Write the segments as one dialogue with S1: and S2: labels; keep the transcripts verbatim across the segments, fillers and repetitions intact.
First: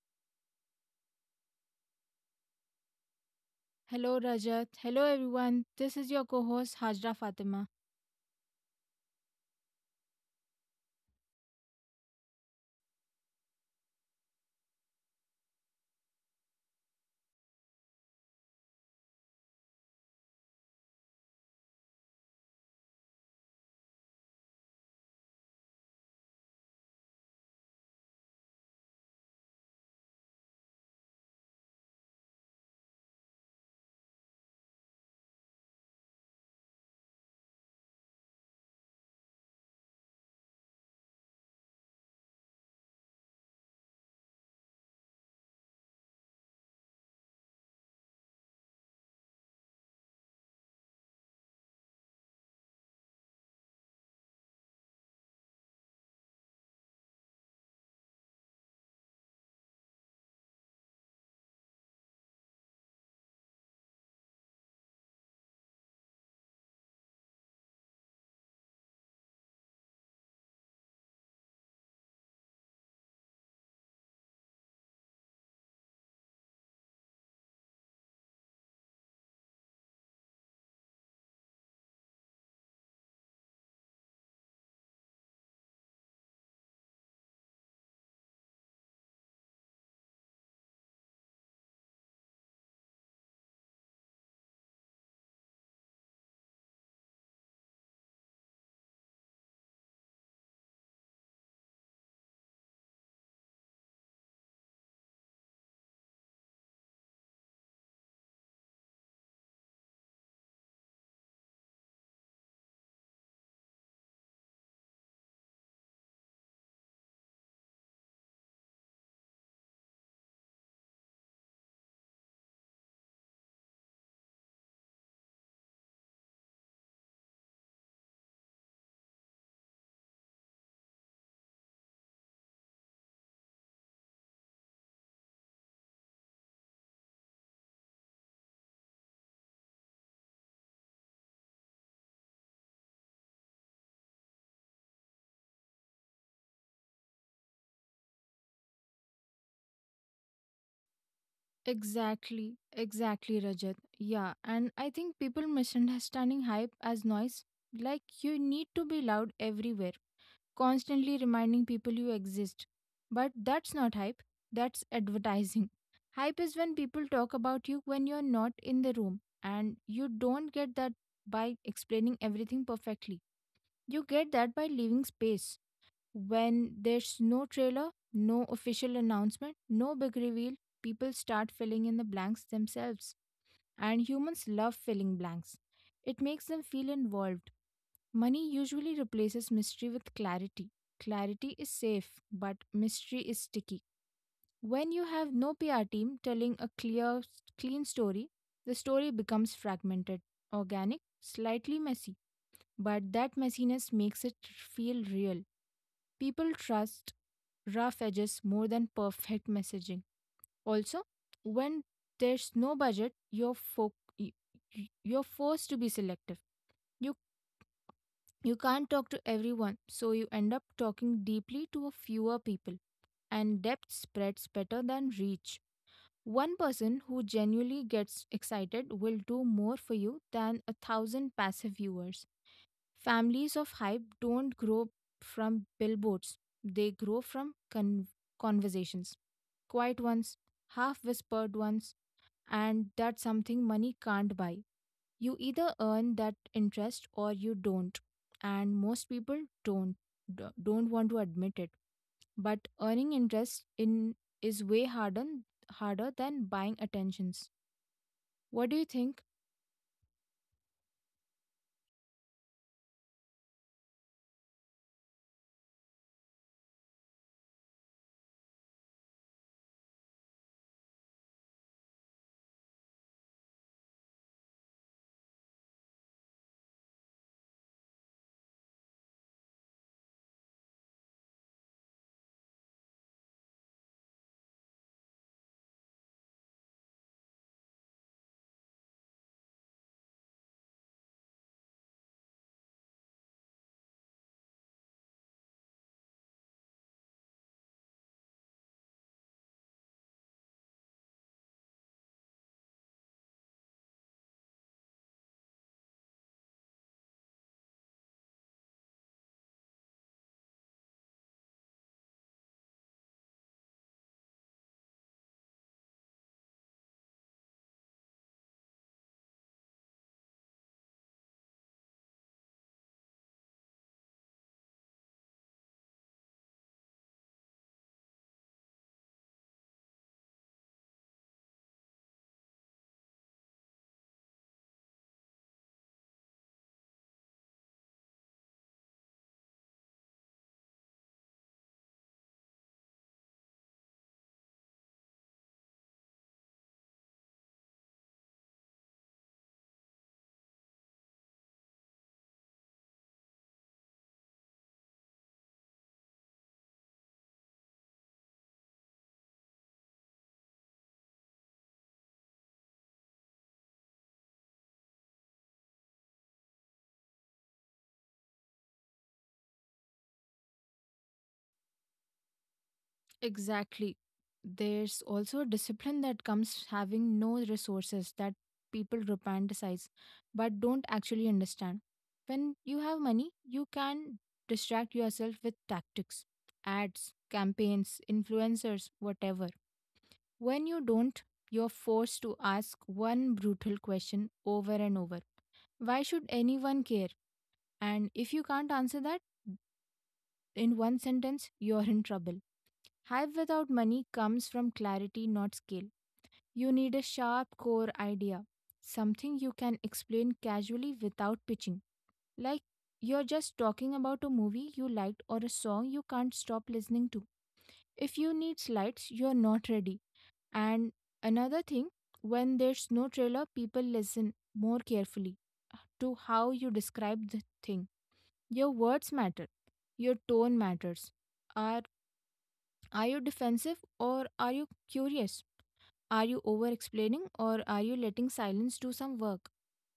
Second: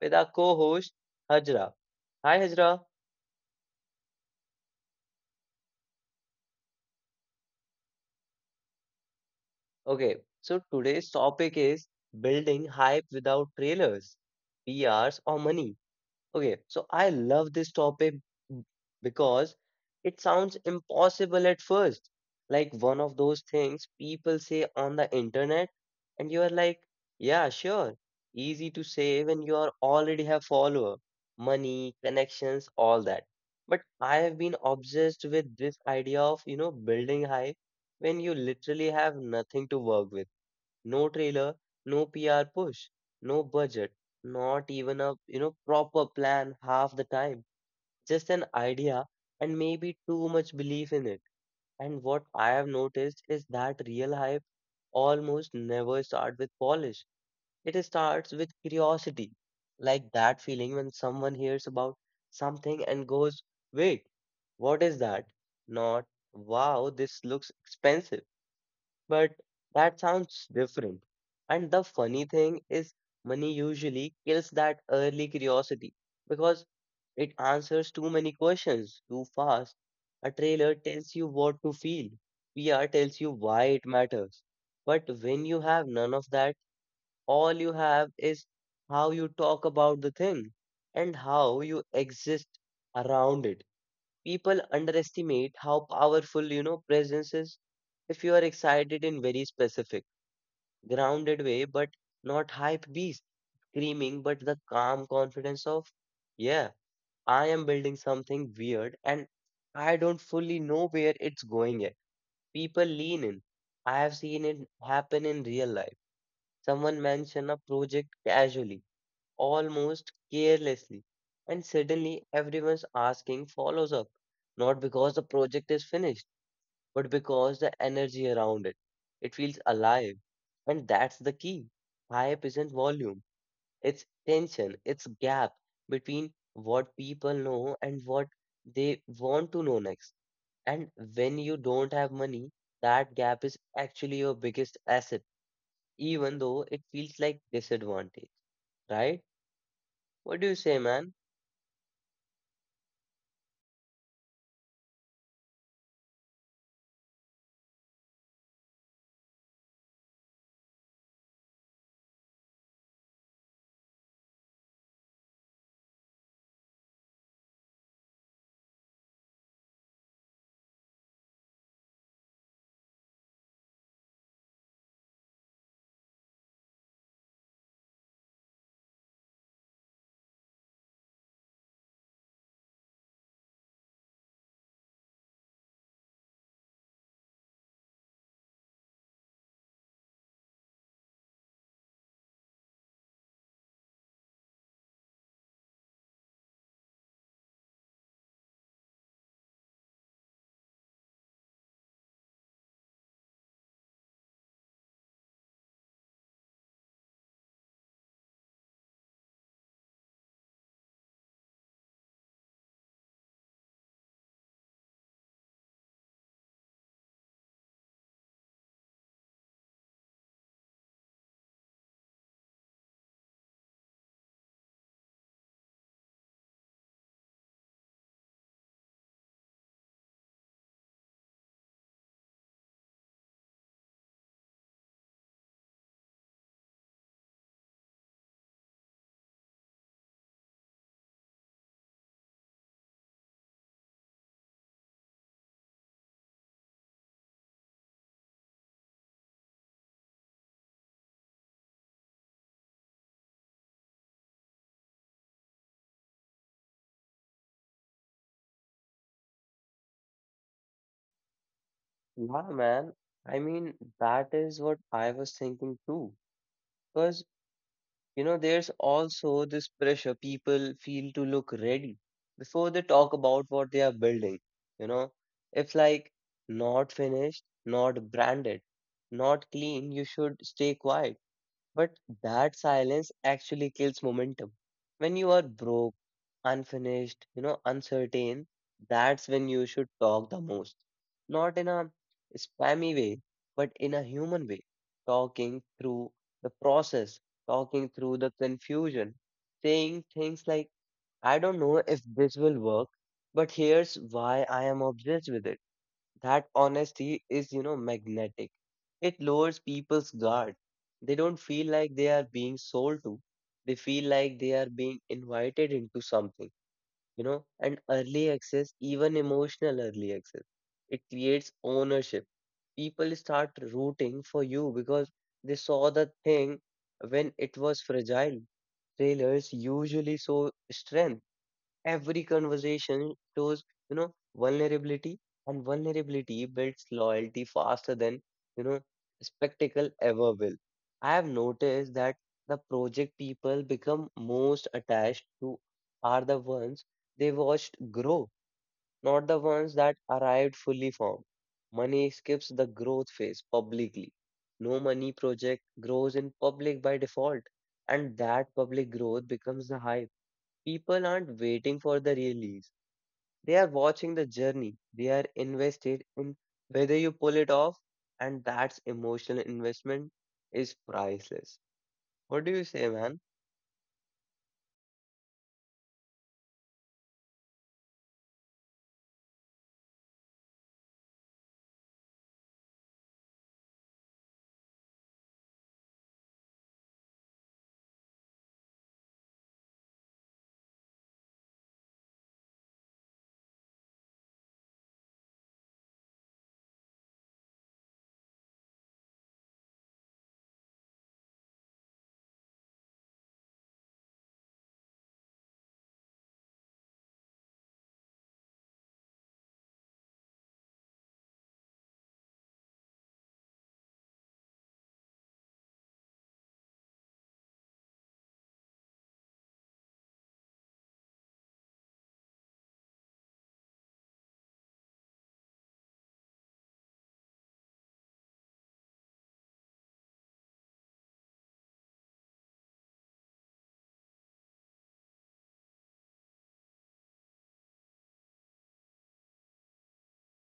S1: with our co-host Hajra. Hi Hajra.
S2: Hello, Rajat. Hello, everyone. This is your co host, Hajra Fatima.
S1: Okay, so today's topic is building hype without trailers, P Rs or money. Okay, so I love this topic b- because it sounds impossible at first, like one of those things people say on the internet, and you are like, yeah, sure, easy to say when you are already have follower, money, connections, all that. But I have been obsessed with this idea of, you know, building hype when you literally have nothing to work with. No trailer, no P R push, no budget, not even a you know proper plan half the time. Just an idea and maybe too much belief in it. And what I have noticed is that real hype almost never starts with polish. It starts with curiosity, like that feeling when someone hears about something and goes, "Wait, what is that?" Not, "Wow, this looks expensive," but that sounds different. And the funny thing is, money usually kills that early curiosity because it answers too many questions too fast. A trailer tells you what to feel, P R tells you why it matters. But when you have none of that, all you have is how you talk about the thing and how you exist around it. People underestimate how powerful, you know, presence is if you are excited in very specific grounded way, but not hype beast screaming, but the calm confidence of, yeah, I am building something weird and I don't fully know where it's going yet. People lean in. I have seen it happen in real life. Someone mention a project casually, almost carelessly, and suddenly everyone's asking follows up, not because the project is finished but because the energy around it. It feels alive. And that's the key. Hype isn't volume, it's tension, it's gap between what people know and what they want to know next. And when you don't have money, that gap is actually your biggest asset, even though it feels like disadvantage, right? What do you say, man?
S2: Exactly, exactly, Rajat. Yeah, and I think people misunderstanding hype as noise. Like, you need to be loud everywhere, constantly reminding people you exist. But that's not hype, that's advertising. Hype is when people talk about you when you're not in the room, and you don't get that by explaining everything perfectly. You get that by leaving space. When there's no trailer, no official announcement, no big reveal, people start filling in the blanks themselves. And humans love filling blanks. It makes them feel involved. Money usually replaces mystery with clarity. Clarity is safe, but mystery is sticky. When you have no P R team telling a clear, clean story, the story becomes fragmented, organic, slightly messy. But that messiness makes it feel real. People trust rough edges more than perfect messaging. Also, when there's no budget, you're fo- y- y- you're forced to be selective. You you can't talk to everyone, so you end up talking deeply to a fewer people, and depth spreads better than reach. One person who genuinely gets excited will do more for you than a thousand passive viewers. Families of hype don't grow from billboards, they grow from con- conversations. Quiet ones, half whispered ones, and that's something money can't buy. You either earn that interest or you don't. And most people don't d- don't want to admit it. But earning interest in is way harder harder than buying attentions. What do you think?
S1: Yeah, man. I mean, that is what I was thinking too. Because You know, there's also this pressure people feel to look ready before they talk about what they are building. You know, if like not finished, not branded, not clean, you should stay quiet. But that silence actually kills momentum. When you are broke, unfinished, you know, uncertain, that's when you should talk the most. Not in a spammy way, but in a human way. Talking through the process, talking through the confusion, saying things like, I don't know if this will work, but here's why I am obsessed with it. That honesty is, you know, magnetic. It lowers people's guard. They don't feel like they are being sold to. They feel like they are being invited into something, you know, and early access, even emotional early access, it creates ownership. People start rooting for you because they saw the thing when it was fragile. Trailers usually show strength. Every conversation shows, you know, vulnerability, and vulnerability builds loyalty faster than, you know, spectacle ever will. I have noticed that the project people become most attached to are the ones they watched grow, not the ones that arrived fully formed. Money skips the growth phase publicly. No money project grows in public by default, and that public growth becomes the hype. People aren't waiting for the release. They are watching the journey. They are invested in whether you pull it off, and that's emotional investment is priceless. What do you say, man?
S2: Exactly. There's also a discipline that comes having no resources that people romanticize but don't actually understand. When you have money, you can distract yourself with tactics, ads, campaigns, influencers, whatever. When you don't, you're forced to ask one brutal question over and over. Why should anyone care? And if you can't answer that in one sentence, you're in trouble. Hype without money comes from clarity, not skill. You need a sharp core idea, something you can explain casually without pitching. Like you're just talking about a movie you liked or a song you can't stop listening to. If you need slides, you're not ready. And another thing, when there's no trailer, people listen more carefully to how you describe the thing. Your words matter, your tone matters. Are, are you defensive or are you curious? Are you over explaining or are you letting silence do some work?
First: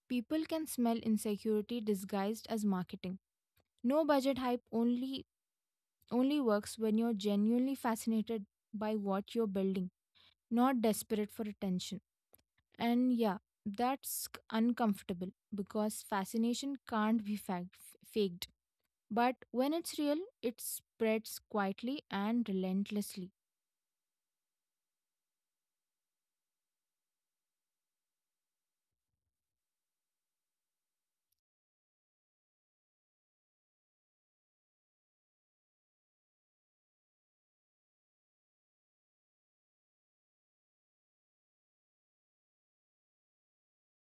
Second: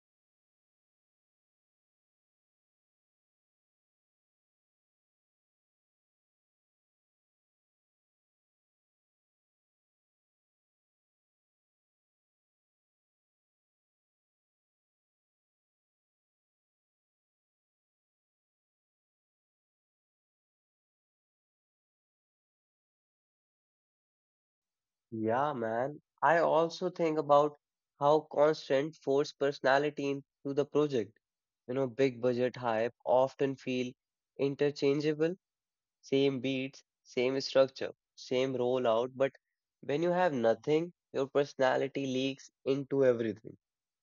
S2: People can smell insecurity disguised as marketing. No budget hype only only works when you're genuinely fascinated by what you're building, not desperate for attention. And yeah, that's c- uncomfortable because fascination can't be fag- f- faked. But when it's real, it spreads quietly and relentlessly.
S1: Yeah, man. I also think about how constant forced personality into the project. You know, big budget hype often feel interchangeable. Same beats, same structure, same rollout, but when you have nothing, your personality leaks into everything.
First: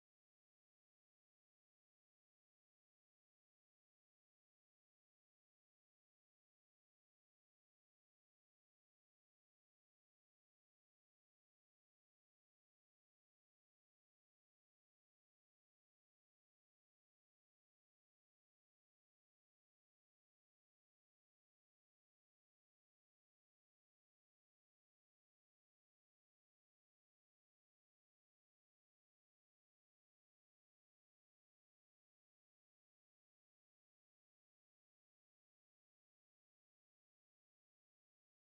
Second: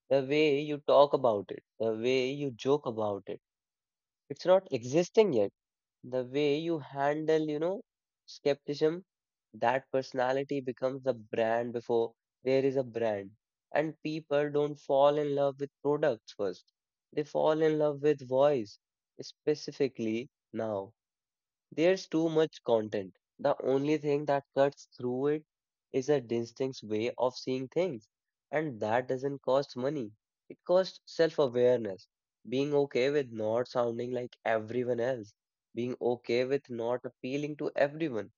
S1: The way you talk about it, the way you joke about it, it's not existing yet. The way you handle, you know, skepticism, that personality becomes a brand before there is a brand. And people don't fall in love with products first. They fall in love with voice, specifically now. There's too much content. The only thing that cuts through it is a distinct way of seeing things. And that doesn't cost money. It costs self-awareness. Being okay with not sounding like everyone else. Being okay with not appealing to everyone.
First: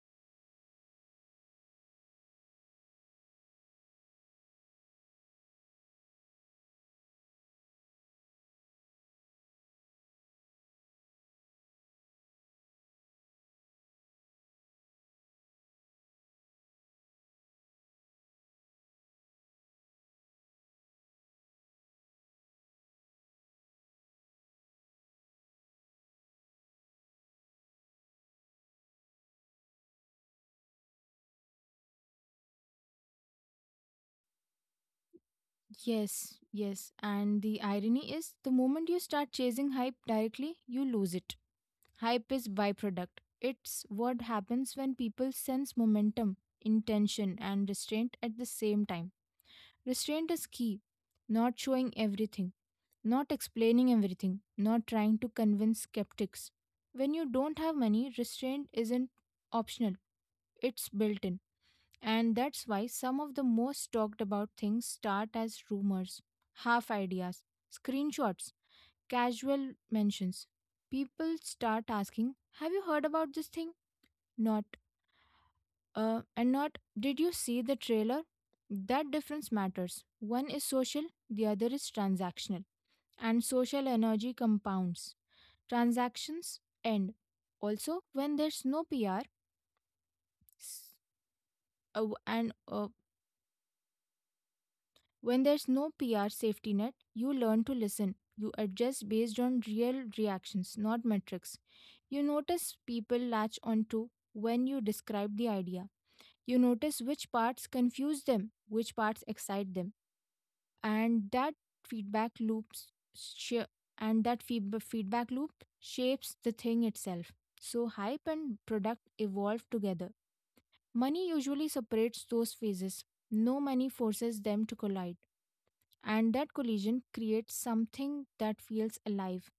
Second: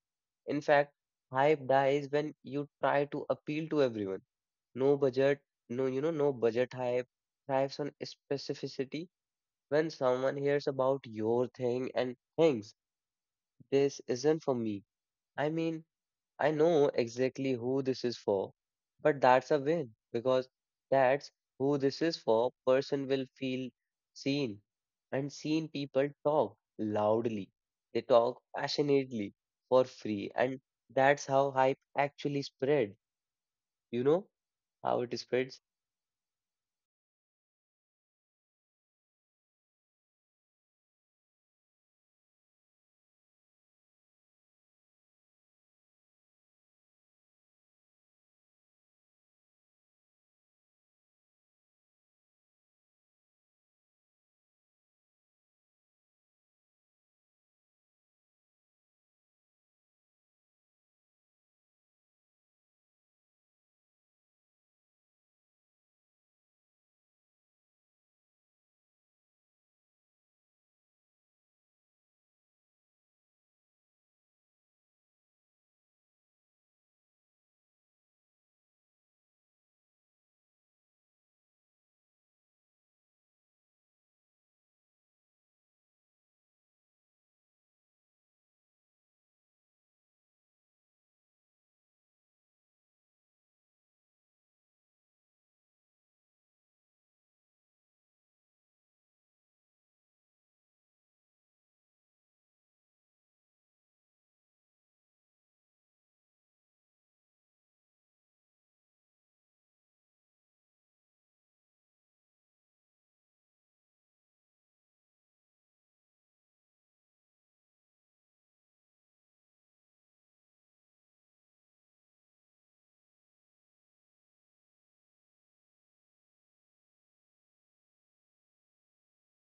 S1: In fact, hype dies when you try to appeal to everyone. No budget, no, you know, no budget hype thrives on specificity when someone hears about your thing and thinks this isn't for me. I mean, I know exactly who this is for, but that's a win because that's who this is for. Person will feel seen, and seen people talk loudly. They talk passionately for free, and that's how hype actually spread. You know how it spreads?
S2: Yes, yes. And the irony is the moment you start chasing hype directly, you lose it. Hype is byproduct. It's what happens when people sense momentum, intention, and restraint at the same time. Restraint is key. Not showing everything, not explaining everything, not trying to convince skeptics. When you don't have money, restraint isn't optional, it's built in. And that's why some of the most talked about things start as rumors, half ideas, screenshots, casual mentions. People start asking, "Have you heard about this thing?" Not, uh, and not, "Did you see the trailer?" That difference matters. One is social, the other is transactional. And social energy compounds. Transactions end. Also, when there's no P R, uh, and uh, when there's no P R safety net, you learn to listen. You adjust based on real reactions, not metrics. You notice people latch onto when you describe the idea. You notice which parts confuse them, which parts excite them. And that feedback loops sh- and that feedb- feedback loop shapes the thing itself. So hype and product evolve together. Money usually separates those phases. No money forces them to collide, and that collision creates something that feels alive,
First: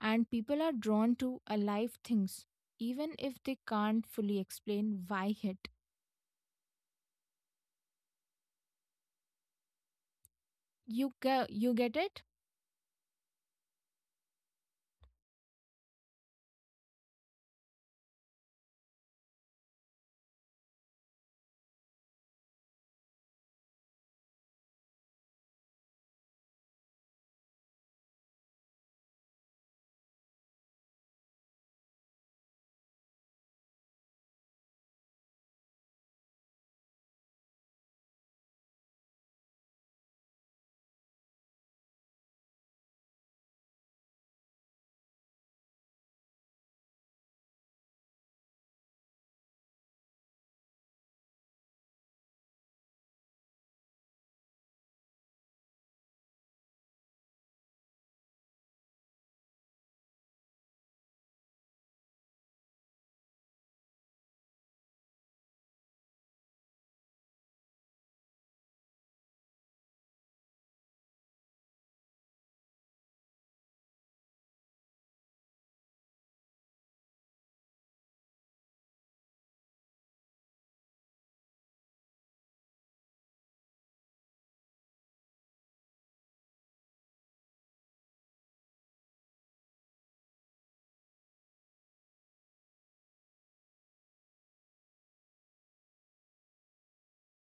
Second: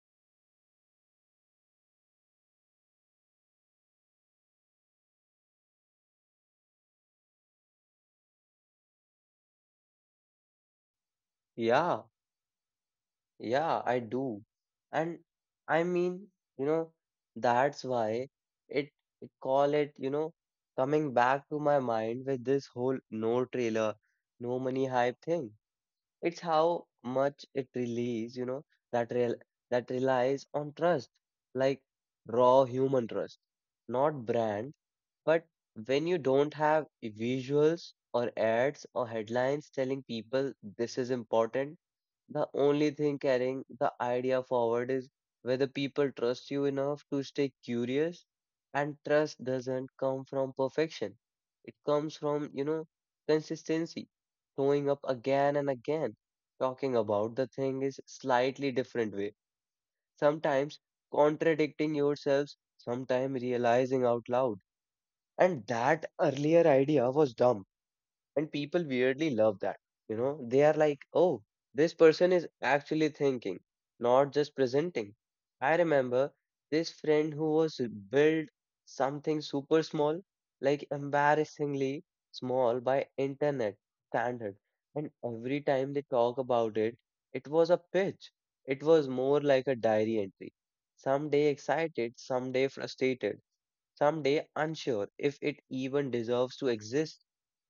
S2: and people are drawn to alive things even if they can't fully explain why. It you ge- you get
S1: Yeah.
S2: it.
S1: Yeah, I do. And I mean, you know, that's why it, it call it, you know, coming back to my mind with this whole no trailer, no money hype thing. It's how much it relies, you know, that real that relies on trust, like raw human trust, not brand. But when you don't have visuals or ads or headlines telling people this is important, the only thing carrying the idea forward is whether people trust you enough to stay curious. And trust doesn't come from perfection. It comes from, you know, consistency, showing up again and again, talking about the thing is slightly different way. Sometimes contradicting yourselves, sometimes realizing out loud. And that earlier idea was dumb and people weirdly love that. You know, they are like, oh, this person is actually thinking, not just presenting. I remember this friend who was built something super small, like embarrassingly small by internet standard, and every time they talk about it, it was a pitch, it was more like a diary entry, someday excited, someday frustrated, someday unsure if it even deserves to exist,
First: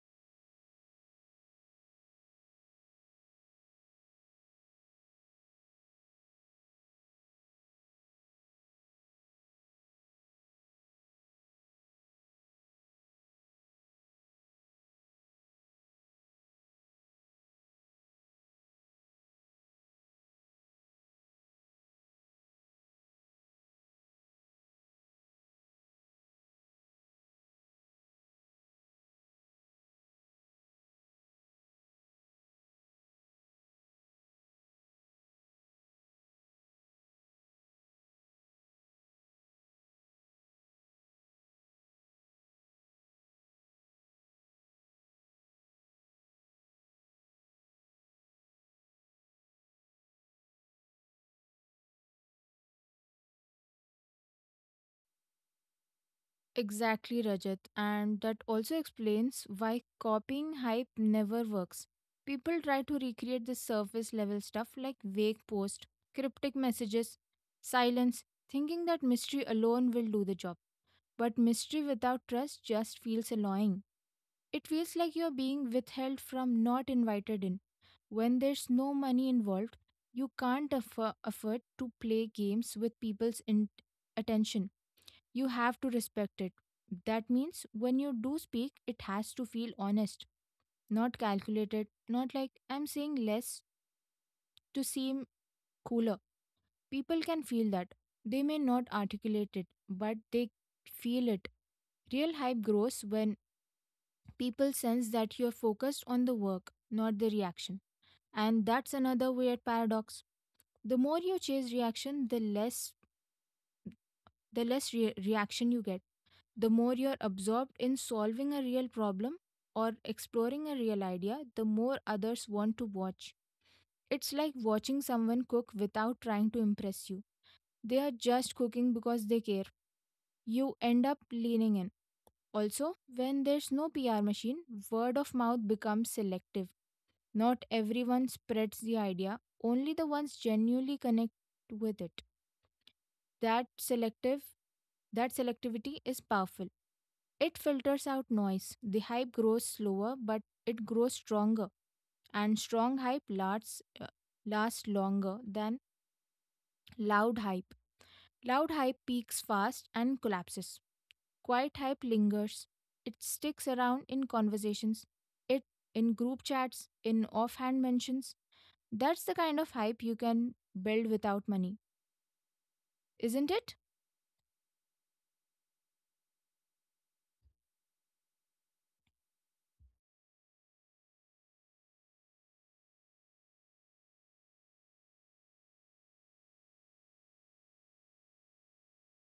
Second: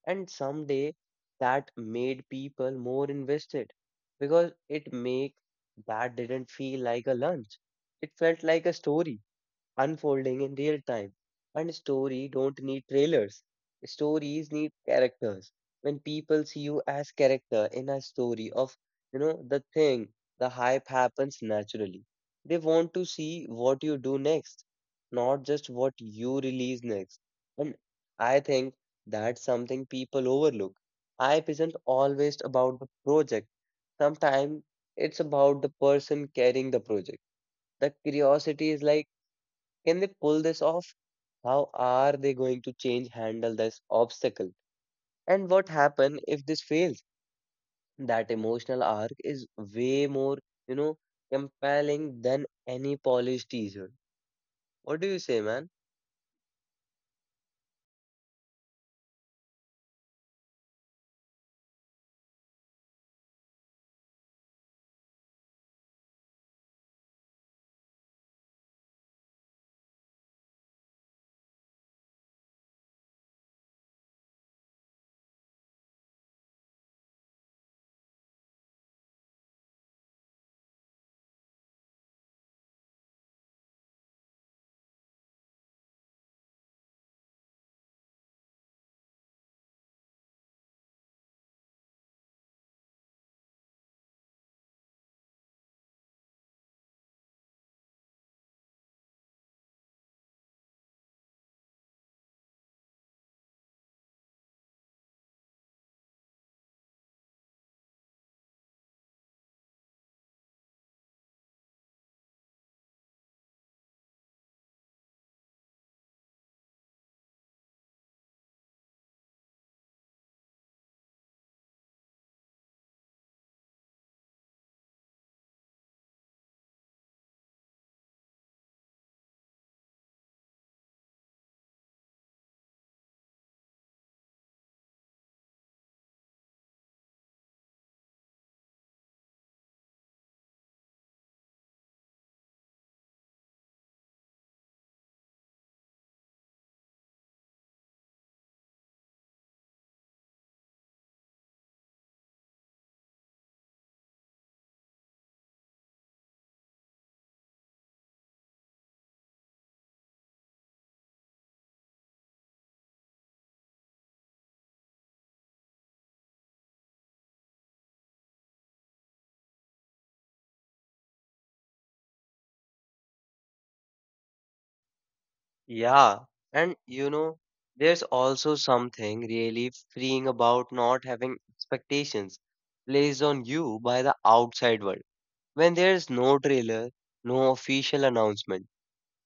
S1: and someday that made people more invested because it make that didn't feel like a lunch. It felt like a story unfolding in real time. And story don't need trailers. Stories need characters. When people see you as character in a story of, you know, the thing, the hype happens naturally. They want to see what you do next, not just what you release next. And I think that's something people overlook. Hype isn't always about the project. Sometimes it's about the person carrying the project. The curiosity is like can they pull this off? How are they going to change handle this obstacle? And what happen if this fails? That emotional arc is way more, you know, compelling than any polished teaser. What do you say, man?
S2: Exactly, Rajat. And that also explains why copying hype never works. People try to recreate the surface level stuff, like vague posts, cryptic messages, silence, thinking that mystery alone will do the job. But mystery without trust just feels annoying. It feels like you're being withheld from, not invited in. When there's no money involved, you can't affo- afford to play games with people's in- attention. You have to respect it. That means when you do speak, it has to feel honest, not calculated, not like I'm saying less to seem cooler. People can feel that. They may not articulate it, but they feel it. Real hype grows when people sense that you're focused on the work, not the reaction. And that's another weird paradox. The more you chase reaction, the less the less re- reaction you get. The more you're absorbed in solving a real problem or exploring a real idea, the more others want to watch. It's like watching someone cook without trying to impress you. They are just cooking because they care. You end up leaning in. Also, when there's no P R machine, word of mouth becomes selective. Not everyone spreads the idea, only the ones genuinely connect with it. That selective that selectivity is powerful. It filters out noise. The hype grows slower, but it grows stronger, and strong hype lasts uh, lasts longer than loud hype. Loud hype peaks fast and collapses. Quiet hype lingers. It sticks around in conversations, it in group chats, in offhand mentions. That's the kind of hype you can build without money, isn't it?
S1: Yeah, and you know, there's also something really freeing about not having expectations placed on you by the outside world. When there's no trailer, no official announcement,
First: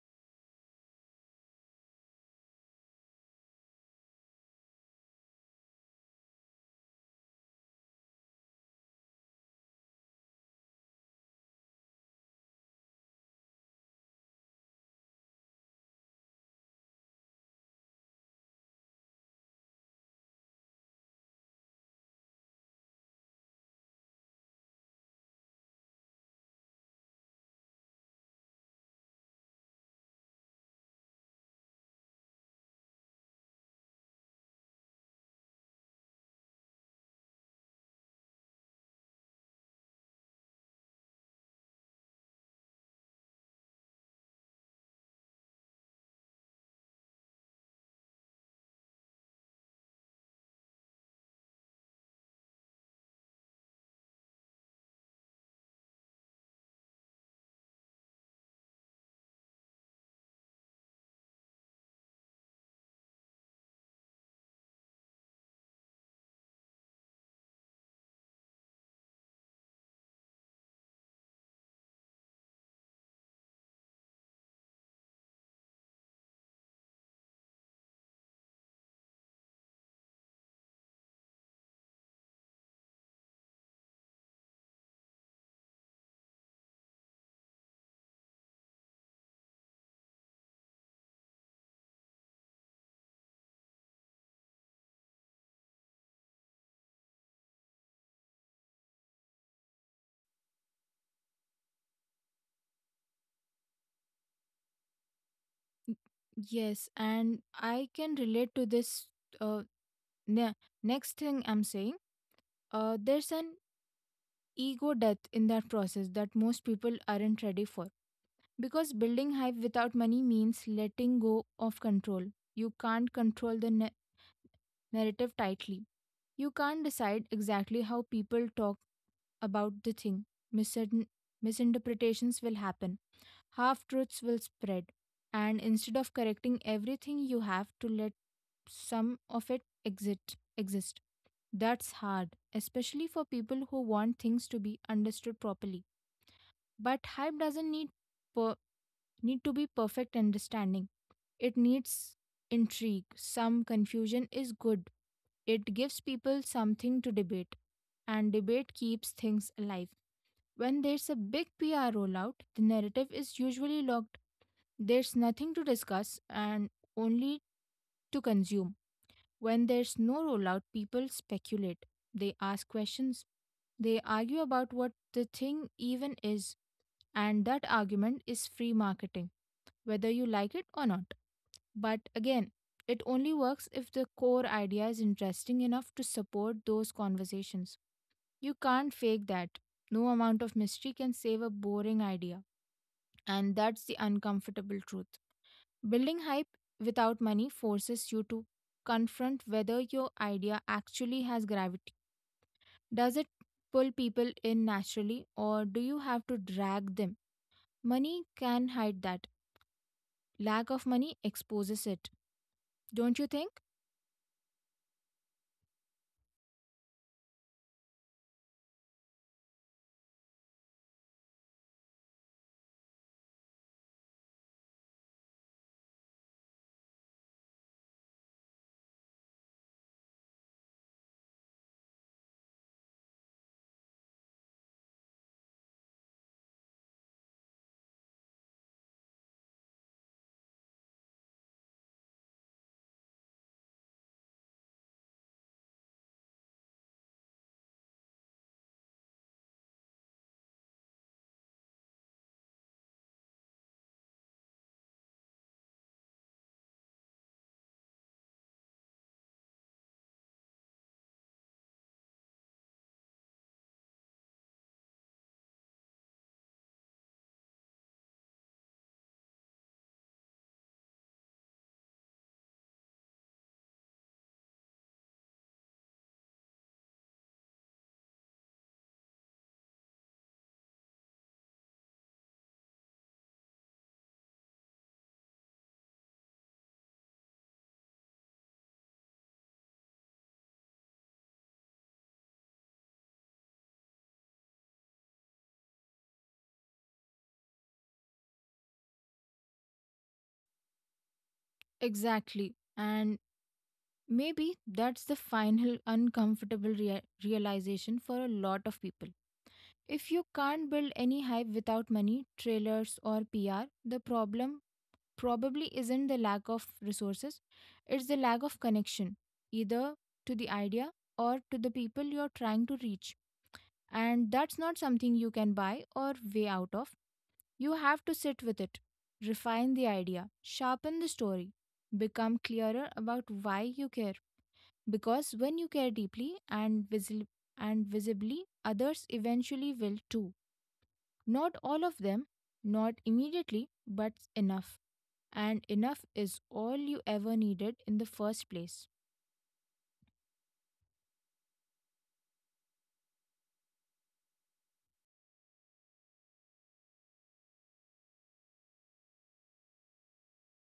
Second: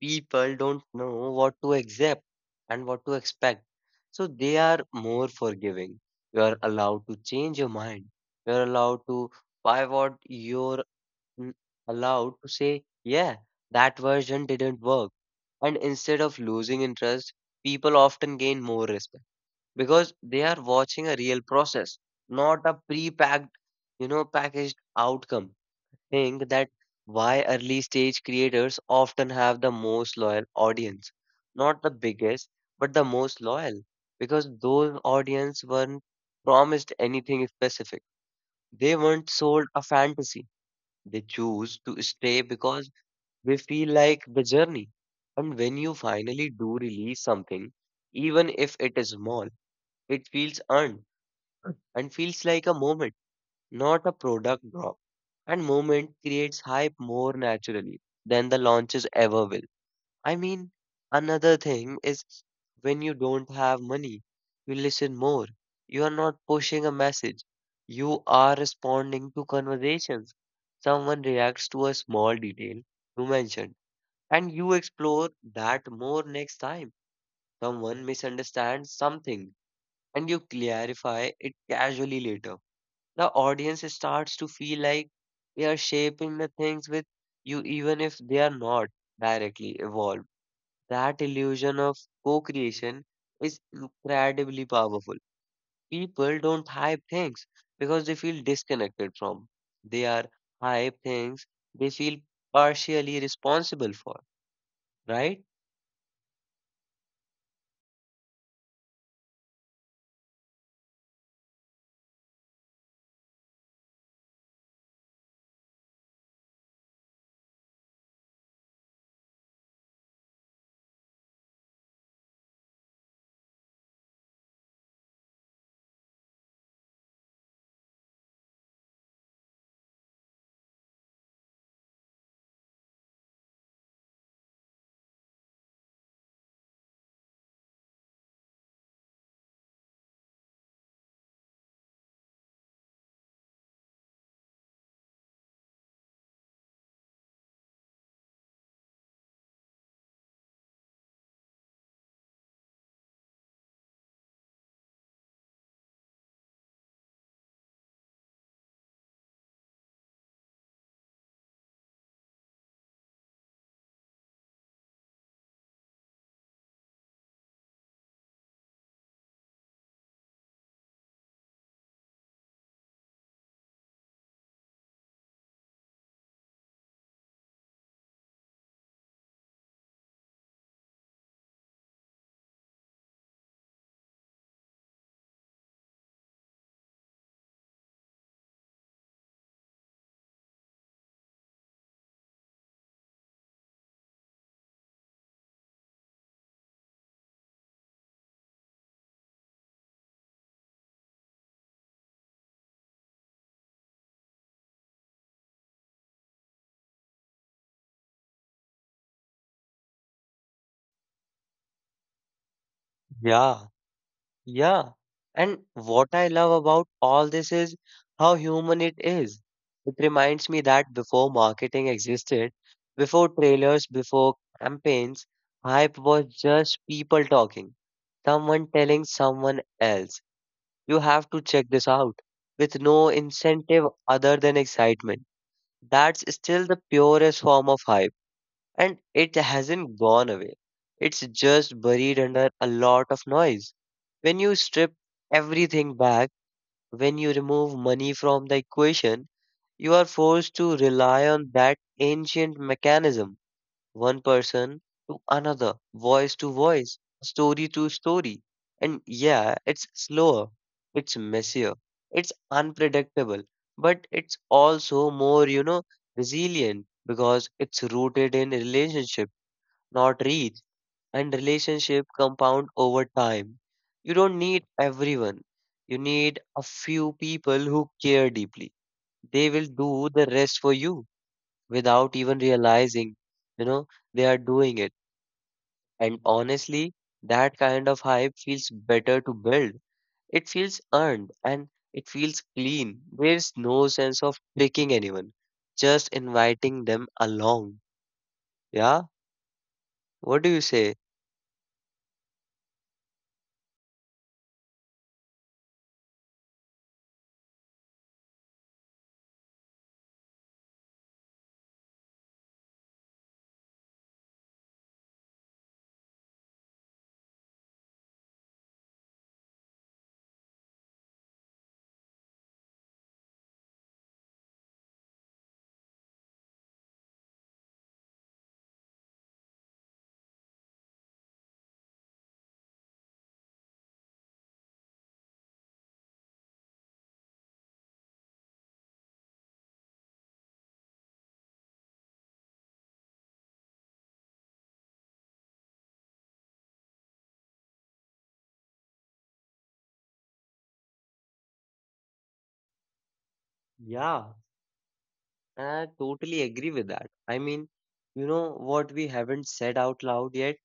S1: people don't know what to accept and what to expect. So they are more forgiving. You are allowed to change your mind. You are allowed to pivot. You're mm, allowed to say, yeah, that version didn't work. And instead of losing interest, people often gain more respect because they are watching a real process, not a pre packed, you know, packaged outcome think that why early stage creators often have the most loyal audience. Not the biggest, but the most loyal. Because those audience weren't promised anything specific. They weren't sold a fantasy. They choose to stay because they feel like the journey. And when you finally do release something, even if it is small, it feels earned and feels like a moment not a product drop. And movement creates hype more naturally than the launches ever will. I mean, another thing is when you don't have money, you listen more. You are not pushing a message, you are responding to conversations. Someone reacts to a small detail you mentioned, and you explore that more next time. Someone misunderstands something, and you clarify it casually later the audience starts to feel like we are shaping the things with you, even if they are not directly involved. That illusion of co creation is incredibly powerful. People don't hype things because they feel disconnected from. They are hype things they feel partially responsible for, right?
S2: Y- Yes, and I can relate to this uh, ne- next thing I'm saying. Uh, there's an ego death in that process that most people aren't ready for. Because building hype without money means letting go of control. You can't control the na- narrative tightly. You can't decide exactly how people talk about the thing. Misin- Misinterpretations will happen, half truths will spread. And instead of correcting everything, you have to let some of it exit, exist. That's hard, especially for people who want things to be understood properly. But hype doesn't need per- need to be perfect understanding. It needs intrigue. Some confusion is good. It gives people something to debate, and debate keeps things alive. When there's a big P R rollout, the narrative is usually locked, there's nothing to discuss and only to consume. When there's no rollout, people speculate. They ask questions. They argue about what the thing even is. And that argument is free marketing, whether you like it or not. But again, it only works if the core idea is interesting enough to support those conversations. You can't fake that. No amount of mystery can save a boring idea. And that's the uncomfortable truth. Building hype without money forces you to confront whether your idea actually has gravity. Does it pull people in naturally, or do you have to drag them? Money can hide that. Lack of money exposes it, don't you think?
S1: Yeah. Yeah, and what I love about all this is how human it is. It reminds me that before marketing existed, before trailers, before campaigns, hype was just people talking, someone telling someone else, you have to check this out, with no incentive other than excitement. That's still the purest form of hype and it hasn't gone away. It's just buried under a lot of noise. When you strip everything back, when you remove money from the equation, you are forced to rely on that ancient mechanism one person to another, voice to voice, story to story. And yeah, it's slower, it's messier, it's unpredictable, but it's also more, you know, resilient because it's rooted in relationship not reach, and relationship compound over time. You don't need everyone. You need a few people who care deeply. They will do the rest for you without even realizing, you know, they are doing it. And honestly, that kind of hype feels better to build. It feels earned and it feels clean. There's no sense of tricking anyone, just inviting them along. Yeah? What do you say?
S2: Exactly. And maybe that's the final uncomfortable rea- realization for a lot of people. If you can't build any hype without money, trailers, or P R, the problem probably isn't the lack of resources, it's the lack of connection, either to the idea or to the people you're trying to reach. And that's not something you can buy or way out of. You have to sit with it, refine the idea, sharpen the story, become clearer about why you care. Because when you care deeply and, visi- and visibly, others eventually will too. Not all of them, not immediately, but enough, and enough is all you ever needed in the first place.
S1: Yeah, and I totally agree with that. I mean, you know what we haven't said out loud yet,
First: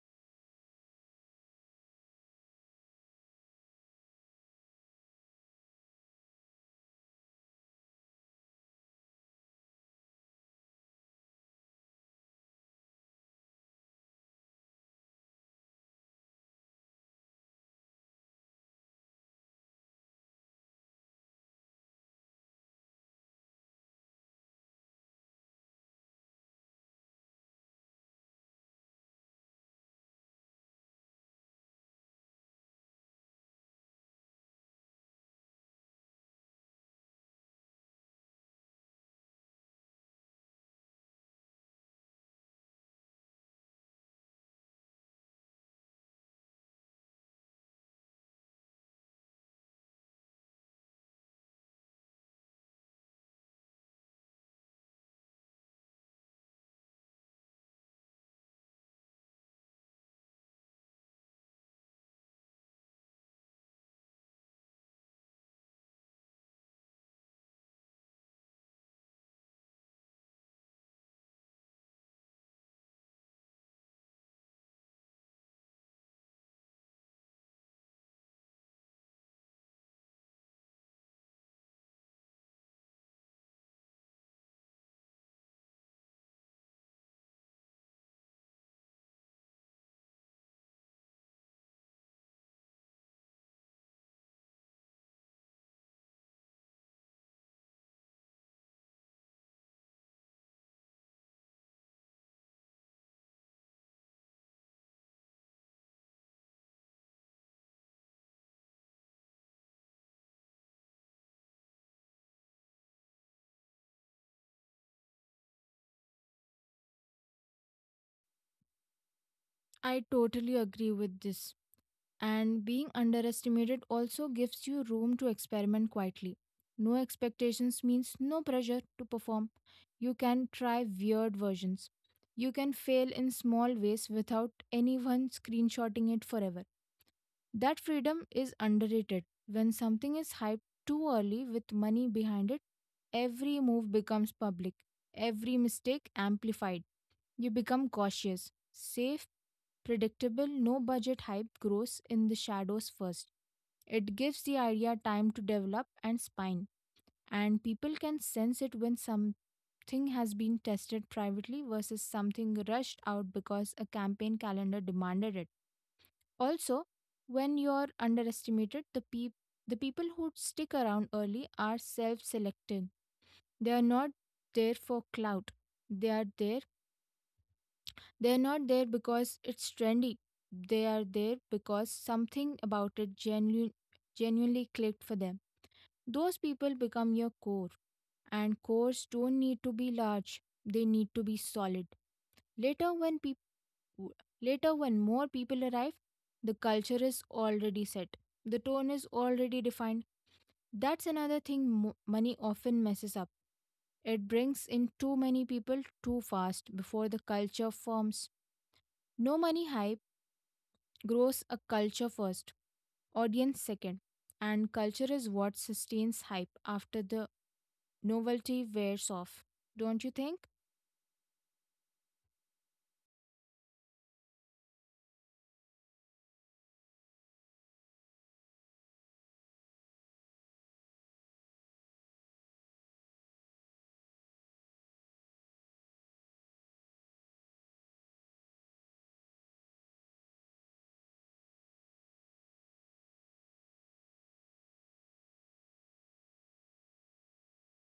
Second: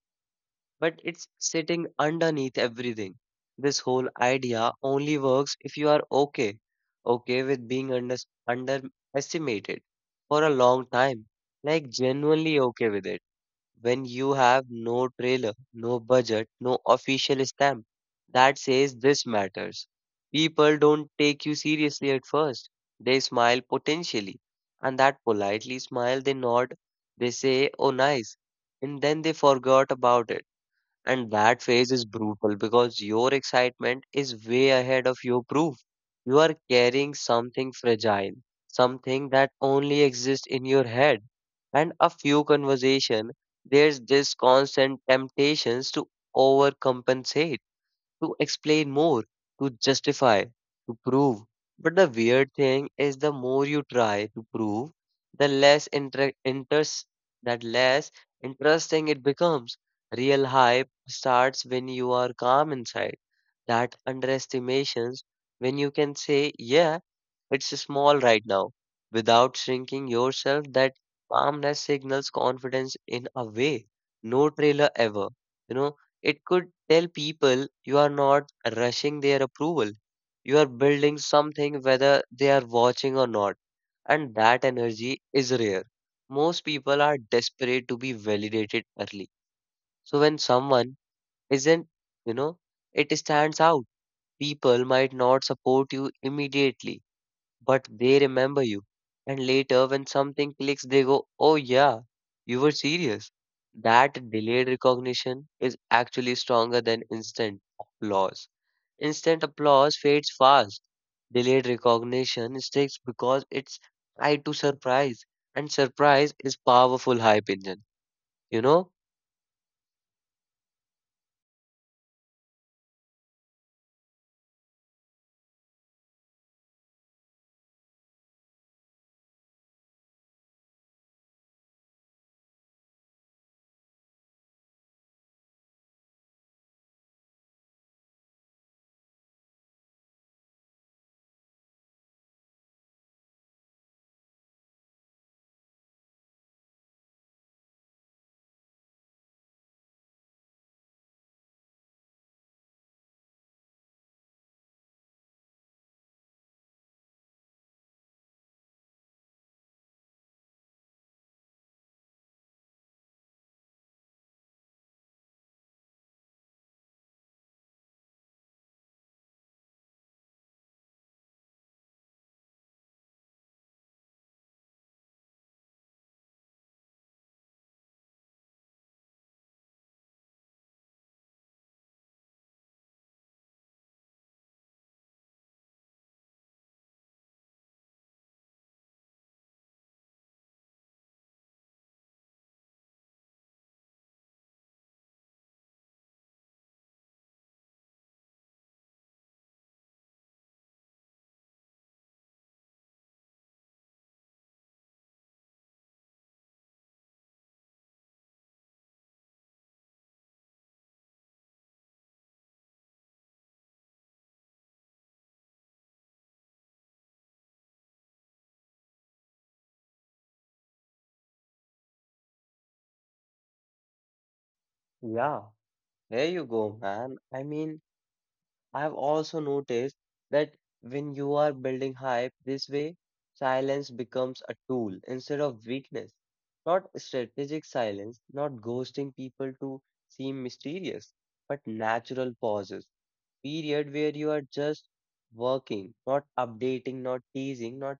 S1: but it's sitting underneath everything. This whole idea only works if you are okay, okay with being under underestimated for a long time, like genuinely okay with it when you have no trailer, no budget, no official stamp that says this matters. People don't take you seriously at first. They smile potentially, and that politely smile they nod, they say, oh, nice, and then they forgot about it. And that phase is brutal because your excitement is way ahead of your proof. You are carrying something fragile, something that only exists in your head. And a few conversation, there's this constant temptations to overcompensate to explain more, to justify, to prove. But the weird thing is the more you try to prove, the less inter- interest that less interesting it becomes. Real hype starts when you are calm inside. That underestimations when you can say, yeah, it's small right now. Without shrinking yourself, that calmness signals confidence in a way no trailer ever. You know, it could tell people you are not rushing their approval. You are building something whether they are watching or not. And that energy is rare. Most people are desperate to be validated early. So when someone isn't, you know, it stands out. People might not support you immediately but they remember you. And later, when something clicks, they go, oh, yeah, you were serious. That delayed recognition is actually stronger than instant applause. Instant applause fades fast. Delayed recognition sticks because it's tied to surprise, and surprise is powerful hype engine. You know?
S2: I totally agree with this. And being underestimated also gives you room to experiment quietly. No expectations means no pressure to perform. You can try weird versions. You can fail in small ways without anyone screenshotting it forever. That freedom is underrated. When something is hyped too early with money behind it, every move becomes public, every mistake amplified. You become cautious, safe, predictable. No budget hype grows in the shadows first. It gives the idea time to develop and spine, and people can sense it when something has been tested privately versus something rushed out because a campaign calendar demanded it. Also, when you're underestimated, the peop- the people who stick around early are self-selected. They are not there for clout. They are there. They are not there because it's trendy. They are there because something about it genuine, genuinely clicked for them. Those people become your core, and cores don't need to be large. They need to be solid. Later, when people w- Later, when more people arrive, the culture is already set, the tone is already defined. That's another thing mo- money often messes up. It brings in too many people too fast before the culture forms. No money hype grows a culture first, audience second, and culture is what sustains hype after the novelty wears off. Don't you think?
S1: Yeah, there you go, man. I mean, I have also noticed that when you are building hype this way, silence becomes a tool instead of weakness. Not strategic silence, not ghosting people to seem mysterious, but natural pauses. Period where you are just working, not updating, not teasing, not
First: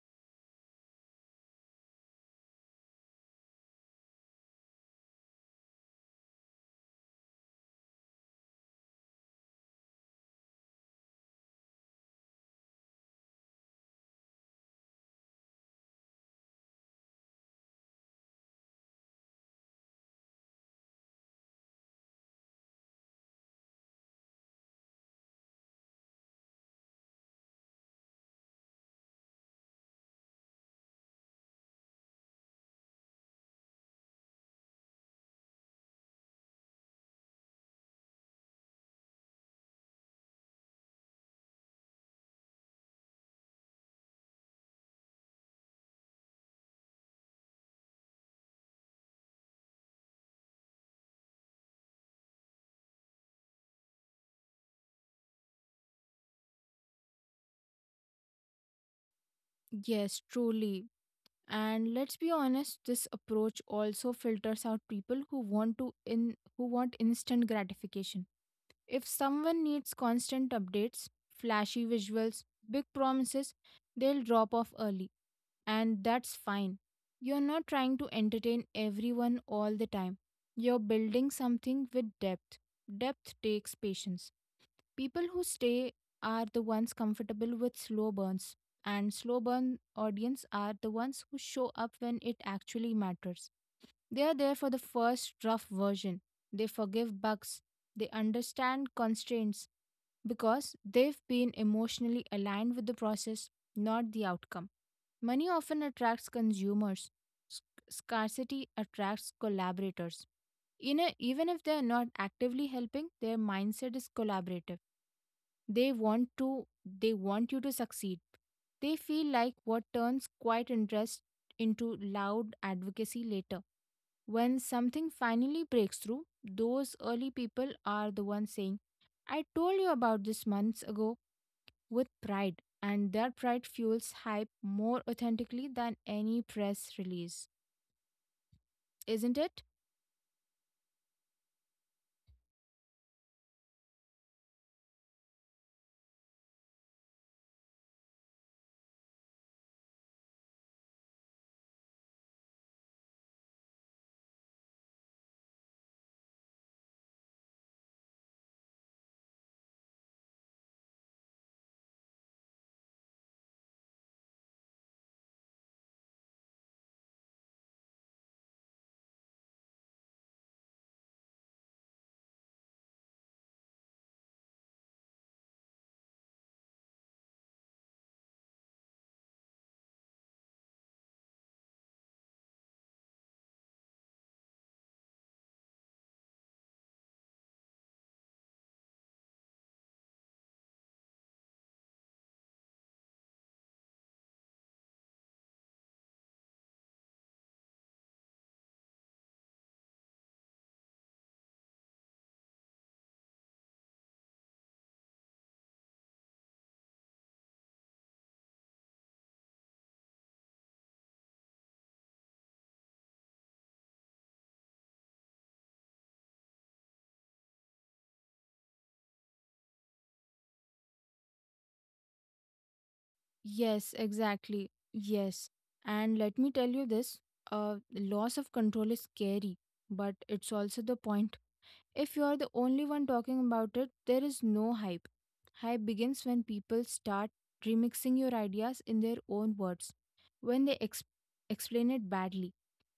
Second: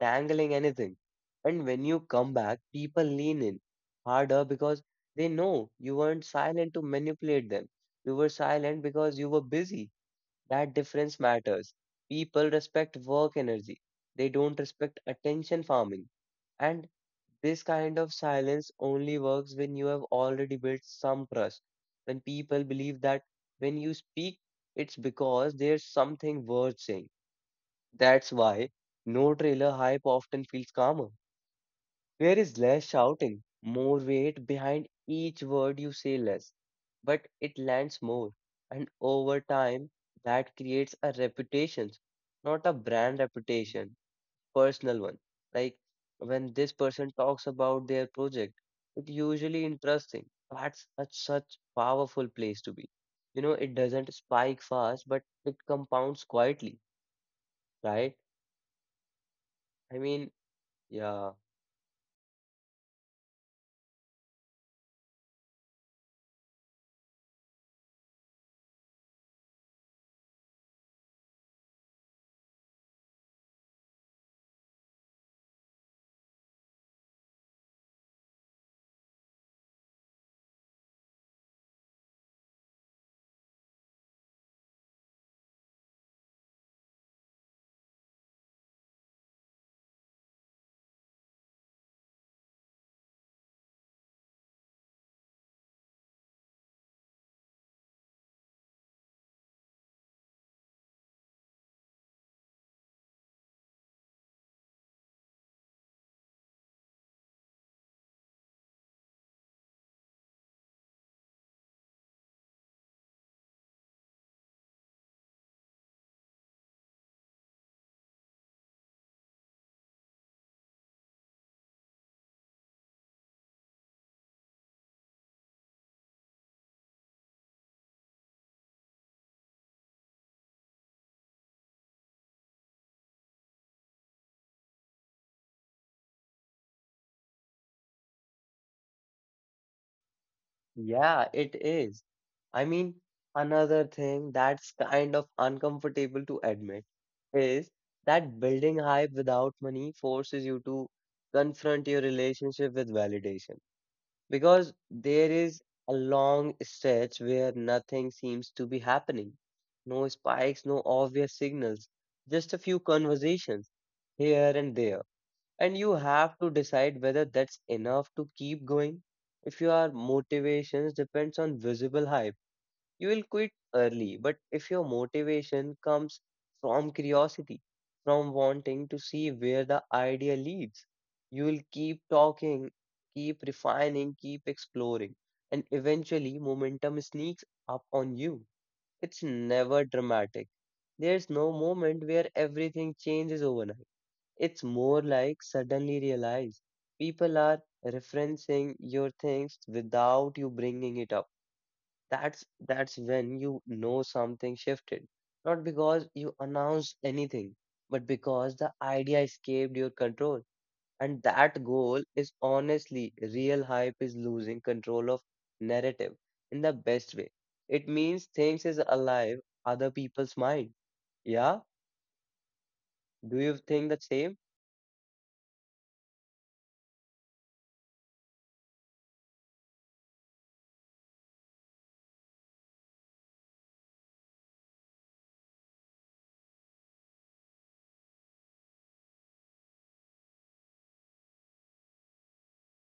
S1: tangling anything. And when you come back, people lean in harder because they know you weren't silent to manipulate them. You were silent because you were busy that difference matters. People respect work energy. They don't respect attention farming. And this kind of silence only works when you have already built some trust. When people believe that when you speak, it's because there's something worth saying. That's why no trailer hype often feels calmer. There is less shouting, more weight behind each word you say less, but it lands more. And over time, that creates a reputation, not a brand reputation, personal one. Like when this person talks about their project, it usually interesting. That's a such powerful place to be. You know, it doesn't spike fast, but it compounds quietly, right? I
S2: Yes,
S1: mean,
S2: truly.
S1: yeah.
S2: And let's be honest, this approach also filters out people who want to in who want instant gratification. If someone needs constant updates, flashy visuals, big promises, they'll drop off early, and that's fine. You're not trying to entertain everyone all the time. You're building something with depth. Depth takes patience. People who stay are the ones comfortable with slow burns, and slow burn audience are the ones who show up when it actually matters. They are there for the first rough version. They forgive bugs. They understand constraints because they've been emotionally aligned with the process, not the outcome. Money often attracts consumers. Sc- Scarcity attracts collaborators. In a, even if they are not actively helping, their mindset is collaborative. They want to they want you to succeed. They feel like what turns quiet interest into loud advocacy later. When something finally breaks through, those early people are the ones saying, "I told you about this months ago," with pride, and their pride fuels hype more authentically than any press release. Isn't it?
S1: Yeah, it is. I mean, another thing that's kind of uncomfortable to admit is that building hype without money forces you to confront your relationship with validation because there is a long stretch where nothing seems to be happening. No spikes, no obvious signals, just a few conversations here and there and you have to decide whether that's enough to keep going. If your motivations depends on visible hype, you will quit early. But if your motivation comes from curiosity, from wanting to see where the idea leads, you will keep talking, keep refining, keep exploring. And eventually momentum sneaks up on you. It's never dramatic. There's no moment where everything changes overnight it's more like suddenly realize people are referencing your things without you bringing it up. That's that's when you know something shifted. Not because you announced anything, but because the idea escaped your control. And that goal is honestly real hype is losing control of narrative in the best way. It means things is alive, other people's mind. Yeah, do you
S2: Yes,
S1: think the same?
S2: exactly. Yes. And let me tell you this, uh, loss of control is scary, but it's also the point. If you're the only one talking about it, there is no hype. Hype begins when people start remixing your ideas in their own words, when they ex- explain it badly,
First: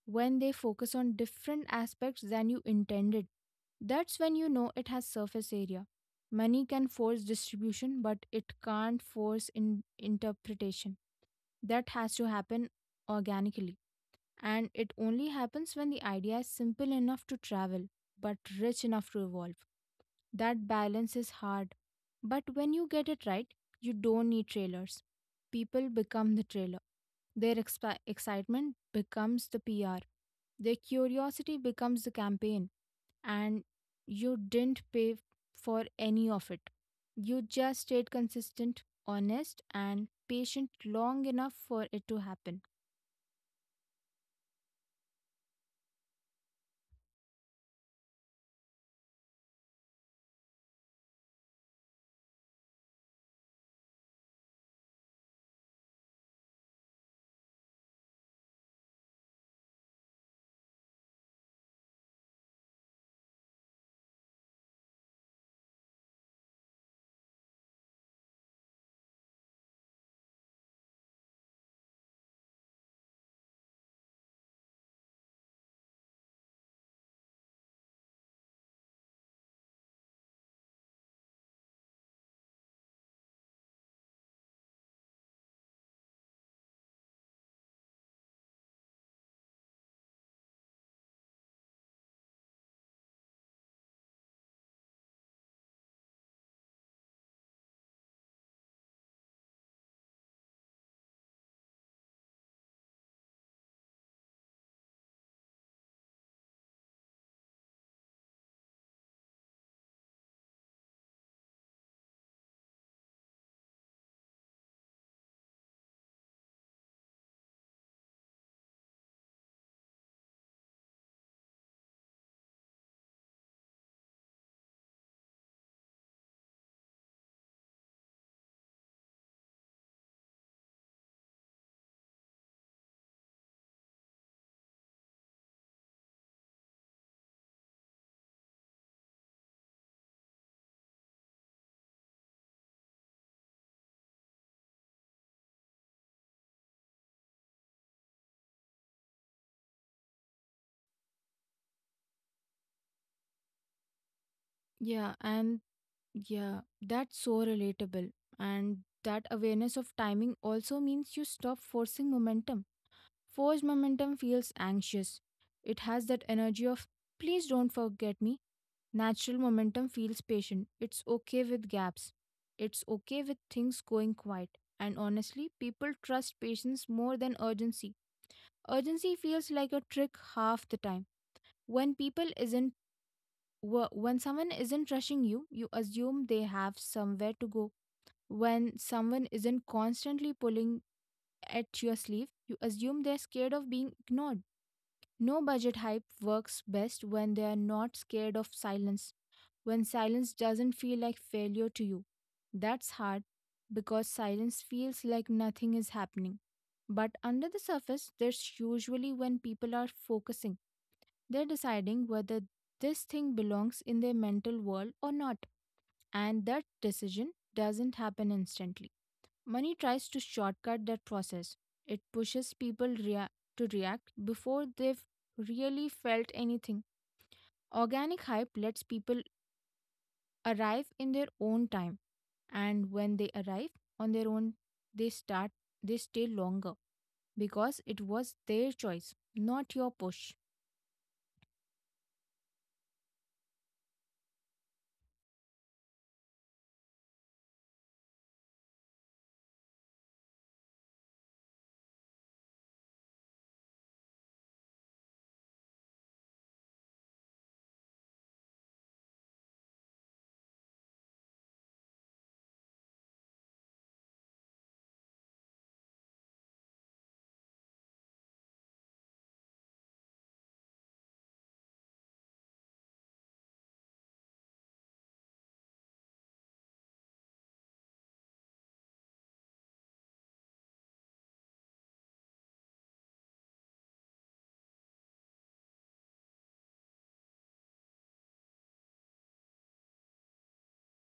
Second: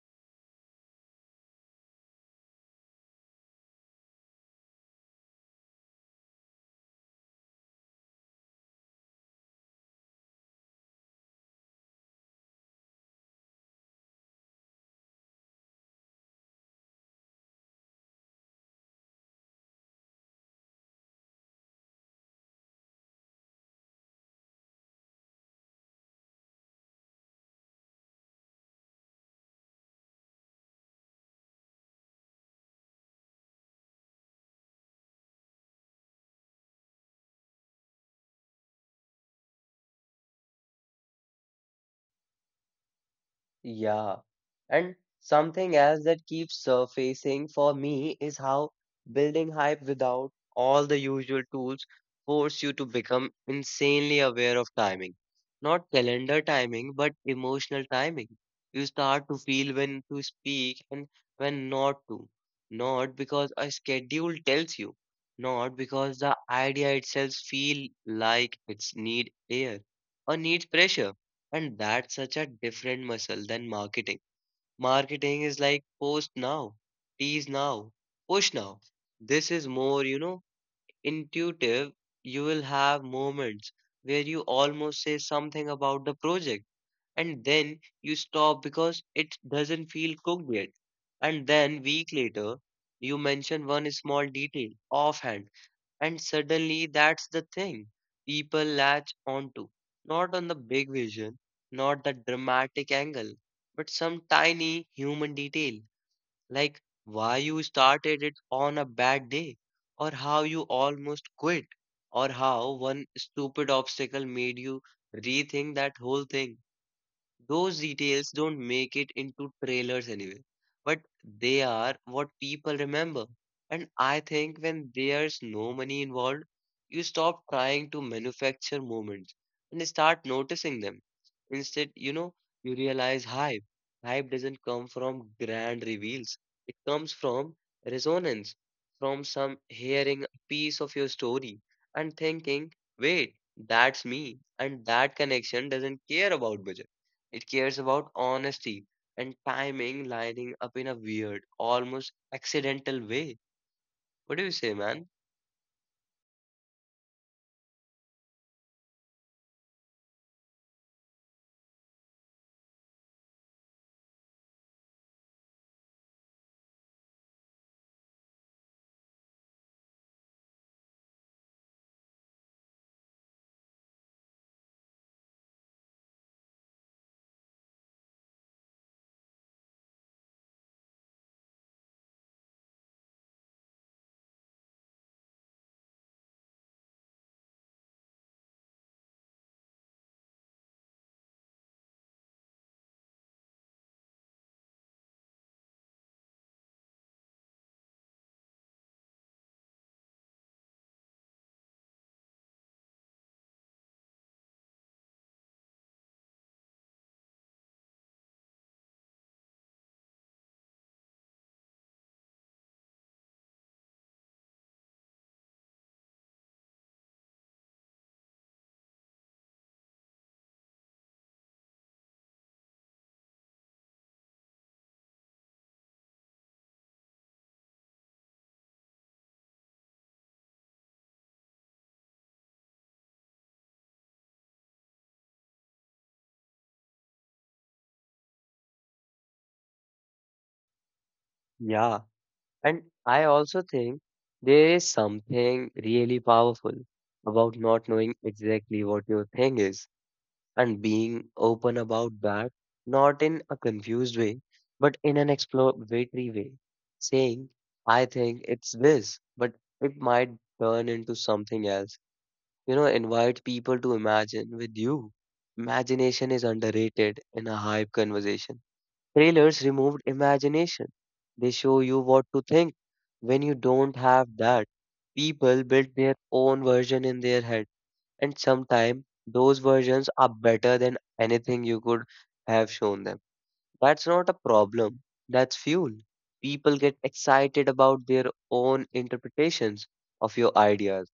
S2: when they focus on different aspects than you intended. That's when you know it has surface area. Money can force distribution, but it can't force in- interpretation. That has to happen organically. And it only happens when the idea is simple enough to travel, but rich enough to evolve. That balance is hard. But when you get it right, you don't need trailers. People become the trailer. Their expi- excitement becomes the P R. Their curiosity becomes the campaign. And you didn't pay f- for any of it. You just stayed consistent, honest, and patient long enough for it to happen.
S1: Yeah. And something else that keeps surfacing for me is how building hype without all the usual tools force you to become insanely aware of timing. Not calendar timing, but emotional timing. You start to feel when to speak and when not to. Not because a schedule tells you, not because the idea itself feel like it's need air or needs pressure and that's such a different muscle than marketing. Marketing is like post now, tease now, push now. This is more, you know, intuitive. You will have moments where you almost say something about the project and then you stop because it doesn't feel cooked yet. And then week later, you mention one small detail offhand and suddenly that's the thing people latch onto. Not on the big vision, not the dramatic angle, but some tiny human detail, like why you started it on a bad day, or how you almost quit, or how one stupid obstacle made you rethink that whole thing. Those details don't make it into trailers anyway, but they are what people remember. And I think when there's no money involved, you stop trying to manufacture moments and start noticing them. Instead, you know, you realize hype. Hype doesn't come from grand reveals, it comes from resonance, from some hearing a piece of your story and thinking, wait, that's me. And that connection doesn't care about budget it cares about honesty and timing lining up in a weird, almost accidental way. What do you say,
S2: Yeah,
S1: man?
S2: and Yeah, that's so relatable. And that awareness of timing also means you stop forcing momentum. Forced momentum feels anxious. It has that energy of, "please don't forget me." Natural momentum feels patient. It's okay with gaps. It's okay with things going quiet. And honestly, people trust patience more than urgency. Urgency feels like a trick half the time. When people isn't, wh- when someone isn't rushing you, you assume they have somewhere to go. When someone isn't constantly pulling at your sleeve, you assume they're scared of being ignored. No budget hype works best when they are not scared of silence, when silence doesn't feel like failure to you. That's hard because silence feels like nothing is happening. But under the surface, there's usually when people are focusing. They're deciding whether this thing belongs in their mental world or not. And that decision doesn't happen instantly. Money tries to shortcut that process. It pushes people rea- to react before they've really felt anything. Organic hype lets people arrive in their own time, and when they arrive on their own, they start they stay longer because it was their choice, not your push.
S1: Yeah, and I also think there is something really powerful about not knowing exactly what your thing is and being open about that, not in a confused way, but in an exploratory way. Saying, I think it's this, but it might turn into something else. You know invite people to imagine with you imagination is underrated in a hype conversation trailers removed imagination they show you what to think when you don't have that people build their own version in their head and sometimes those versions are better than anything you could have shown them that's not a problem that's fuel people get excited about their own interpretations of your ideas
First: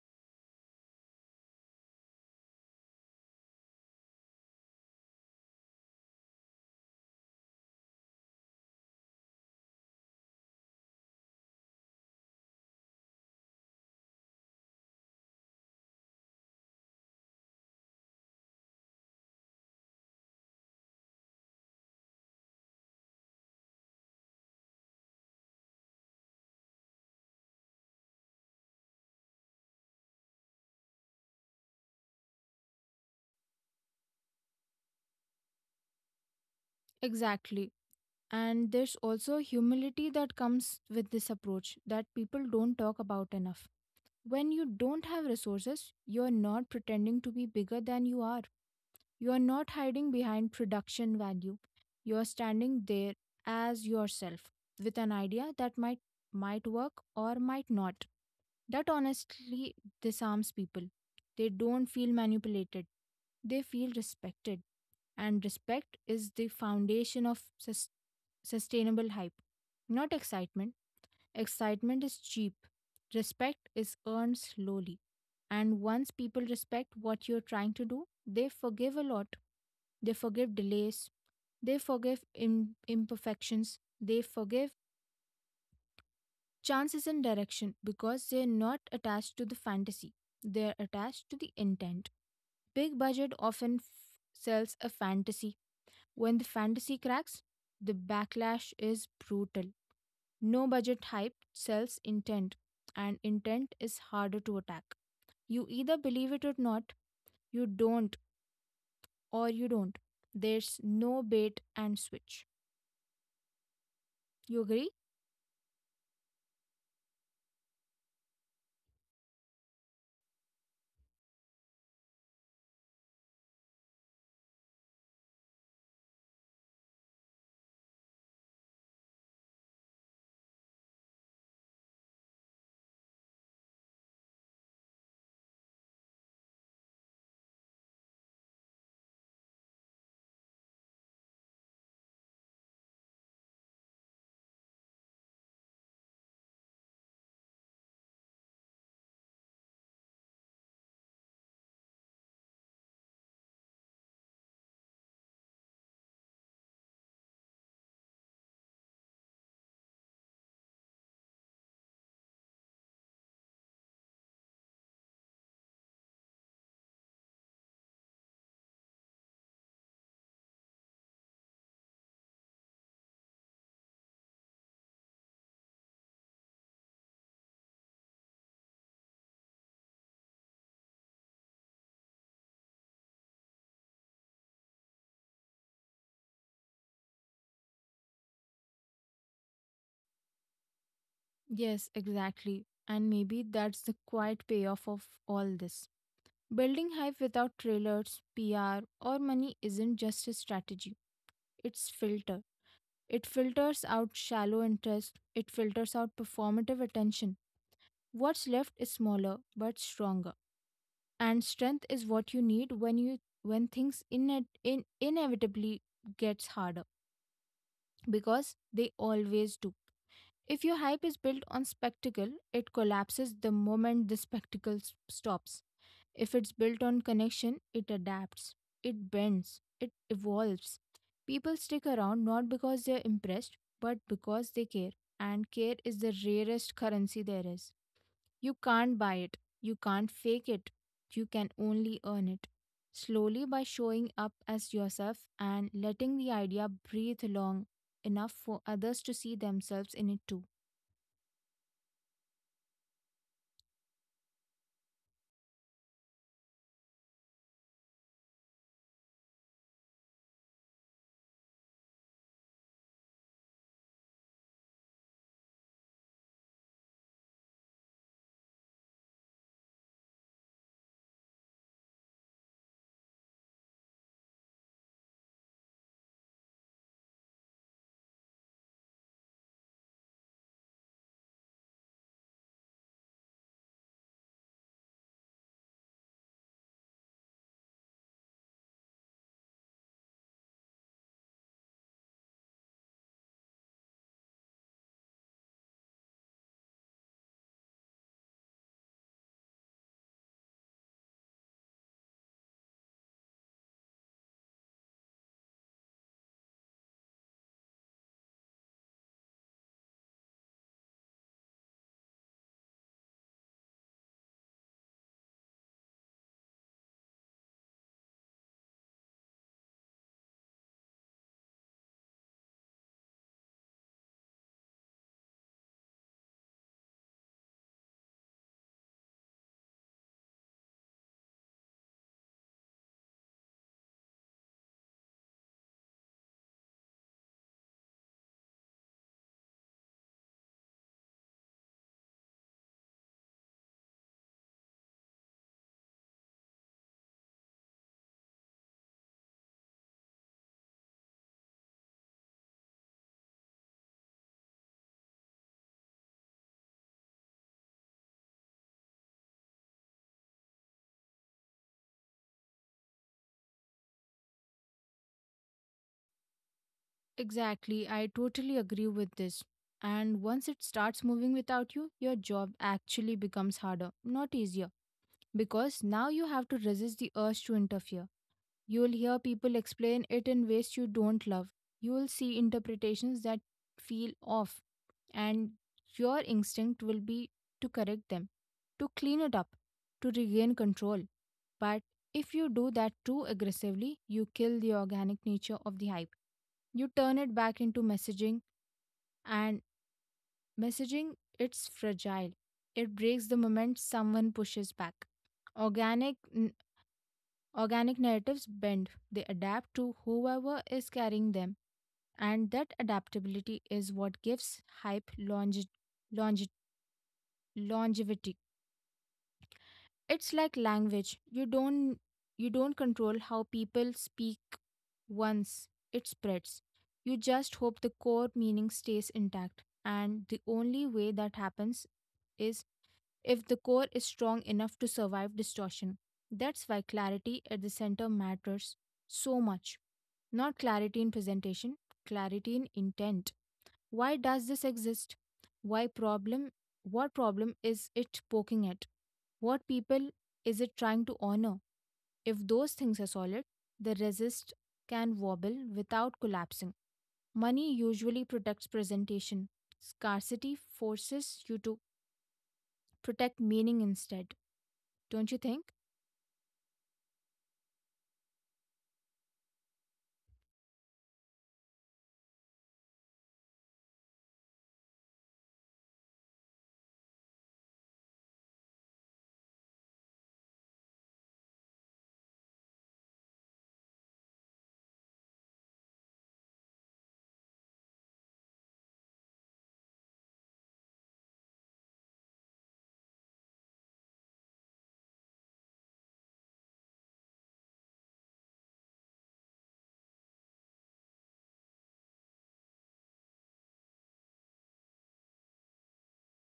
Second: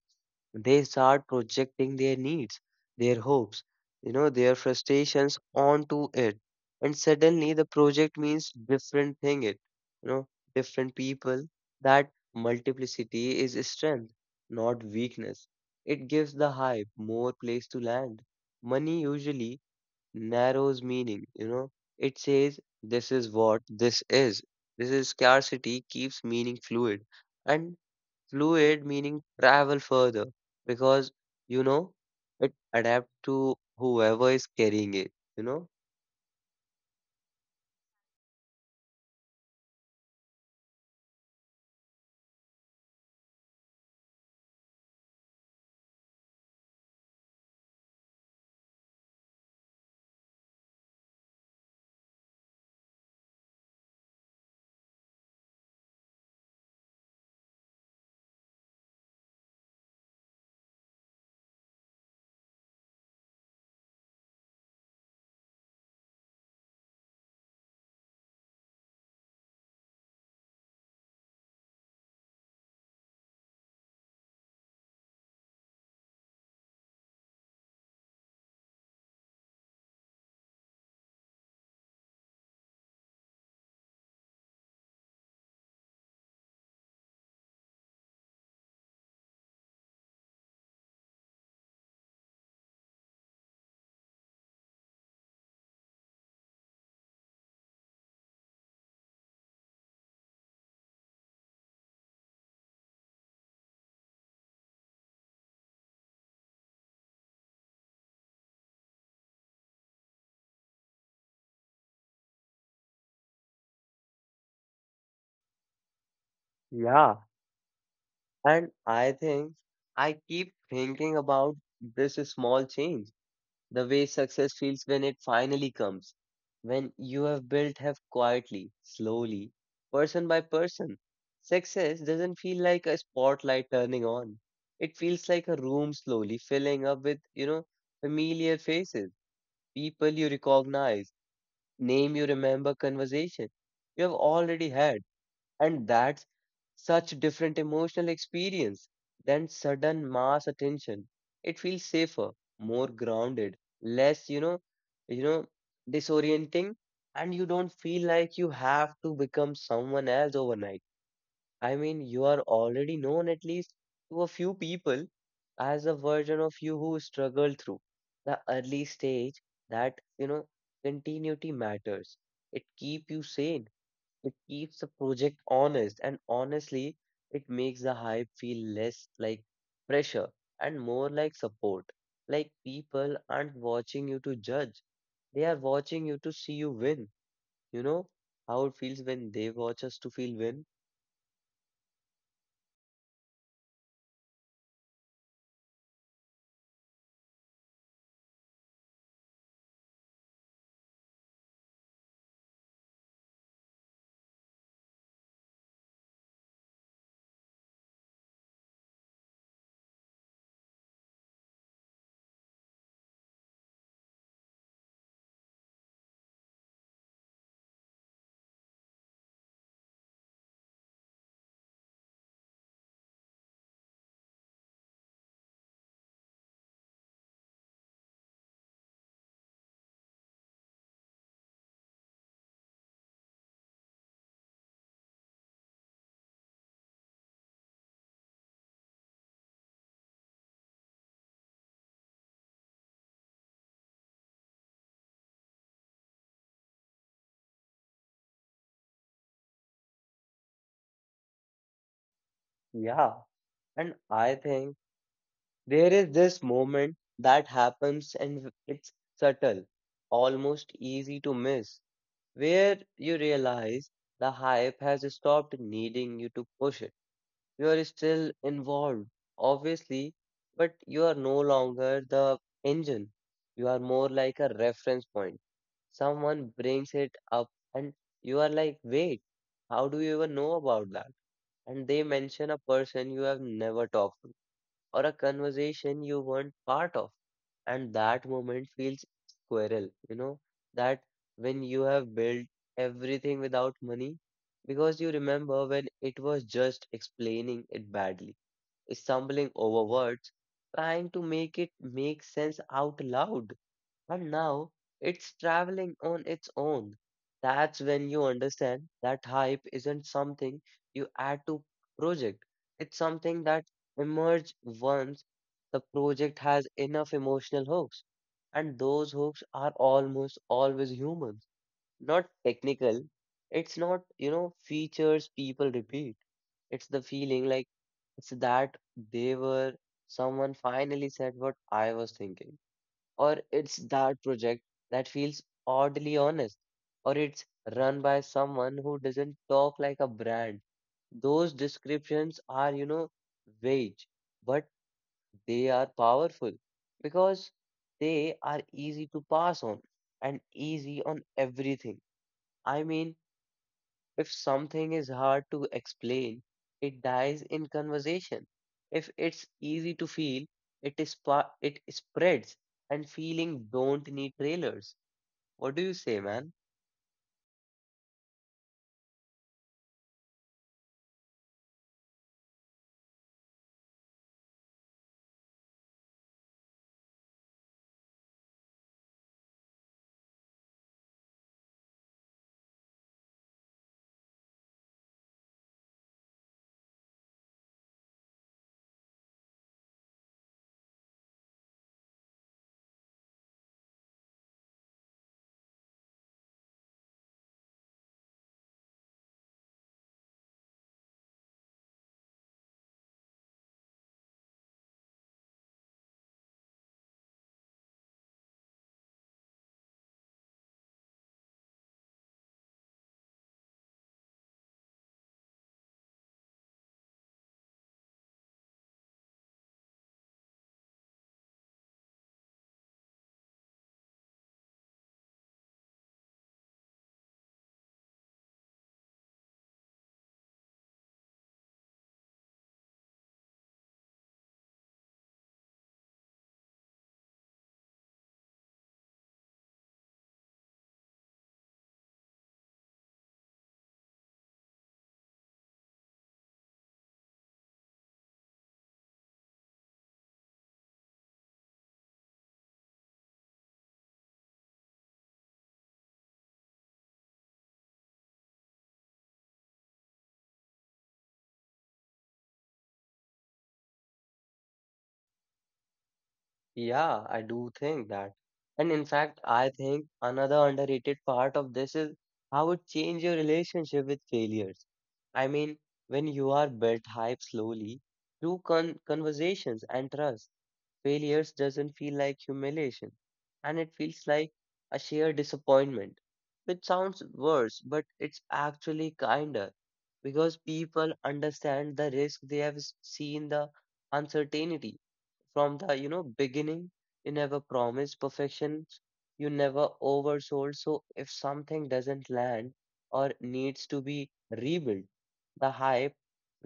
S1: they start projecting their needs, their hopes, you know, their frustrations onto it. And suddenly the project means different thing it, you know, different people. That multiplicity is strength, not weakness. It gives the hype more place to land. Money usually narrows meaning, you know. It says this is what this is. This is scarcity keeps meaning fluid. And fluid meaning travel further because you know it adapt to whoever is carrying it, you know?
S2: Exactly. And there's also humility that comes with this approach that people don't talk about enough. When you don't have resources, you're not pretending to be bigger than you are. You're not hiding behind production value. You're standing there as yourself with an idea that might might work or might not. That honestly disarms people. They don't feel manipulated. They feel respected. And respect is the foundation of sus- sustainable hype. Not excitement. Excitement is cheap, respect is earned slowly. And once people respect what you're trying to do, they forgive a lot. They forgive delays, they forgive Im- imperfections, they forgive chances in direction because they're not attached to the fantasy, they're attached to the intent. Big budget often f- sells a fantasy. When the fantasy cracks, the backlash is brutal. No budget hype sells intent, and intent is harder to attack. You either believe it or not, you don't, or you don't. There's no bait and switch. You agree?
S1: Yeah. And I think I keep thinking about this small change, the way success feels when it finally comes, when you have built have quietly, slowly, person by person. Success doesn't feel like a spotlight turning on. It feels like a room slowly filling up with, you know, familiar faces people you recognize, name you remember, conversation you have already had. And that's such different emotional experience than sudden mass attention. It feels safer, more grounded, less, you know, you know, disorienting, and you don't feel like you have to become someone else overnight. I mean, you are already known at least to a few people as a version of you who struggled through the early stage that, you know, continuity matters. It keeps you sane. It keeps the project honest. And honestly, it makes the hype feel less like pressure and more like support. Like people aren't watching you to judge. They are watching you to see you win. You know how it feels when they watch us to feel win?
S2: Yes, exactly. And maybe that's the quiet payoff of all this. Building hype without trailers, P R, or money isn't just a strategy, it's filter. It filters out shallow interest, it filters out performative attention. What's left is smaller but stronger. And strength is what you need when you when things in, in inevitably gets harder, because they always do. If your hype is built on spectacle, it collapses the moment the spectacle s- stops. If it's built on connection, it adapts, it bends, it evolves. People stick around not because they're impressed, but because they care. And care is the rarest currency there is. You can't buy it. You can't fake it. You can only earn it, slowly, by showing up as yourself and letting the idea breathe long enough for others to see themselves in it too.
S1: Yeah. And I think there is this moment that happens and it's subtle, almost easy to miss, where you realize the hype has stopped needing you to push it. You are still involved, obviously, but you are no longer the engine. You are more like a reference point. Someone brings it up and you are like, wait, how do you even know about that? And they mention a person you have never talked to or a conversation you weren't part of. And that moment feels squirrel, you know, that when you have built everything without money, because you remember when it was just explaining it badly, stumbling over words, trying to make it make sense out loud. And now it's traveling on its own. That's when you understand that hype isn't something you add to project. It's something that emerge once the project has enough emotional hooks. And those hooks are almost always human, not technical. It's not, you know, features people repeat. It's the feeling like it's that they were someone finally said what I was thinking, or it's that project that feels oddly honest, or it's run by someone who doesn't talk like a brand. Those descriptions are, you know, vague, but they are powerful because they are easy to pass on and easy on everything. I mean, if something is hard to explain, it dies in conversation. If it's easy to feel, it is pa- it spreads. And feeling don't need trailers. What do you say, man?
S2: Exactly, I totally agree with this. And once it starts moving without you, your job actually becomes harder, not easier, because now you have to resist the urge to interfere. You'll hear people explain it in ways you don't love. You'll see interpretations that feel off, and your instinct will be to correct them, to clean it up, to regain control. But if you do that too aggressively, you kill the organic nature of the hype. You turn it back into messaging, and messaging, it's fragile. It breaks the moment someone pushes back. Organic Organic narratives bend, they adapt to whoever is carrying them, and that adaptability is what gives hype longe- longe- longevity. It's like language. You don't you don't control how people speak once it spreads. You just hope the core meaning stays intact, and the only way that happens is if the core is strong enough to survive distortion. That's why clarity at the center matters so much. Not clarity in presentation, clarity in intent. Why does this exist? Why problem? What problem is it poking at? What people is it trying to honor? If those things are solid, the resist can wobble without collapsing. Money usually protects presentation. Scarcity forces you to protect meaning instead, don't you think?
S1: Yeah, I do think that. And in fact, I think another underrated part of this is how it changes your relationship with failures. I mean, when you are built hype slowly through con- conversations and trust, failures doesn't feel like humiliation, and it feels like a sheer disappointment, which sounds worse, but it's actually kinder because people understand the risk. They have s- seen the uncertainty from the you know beginning. You never promised perfection, you never oversold, so if something doesn't land or needs to be rebuilt, the hype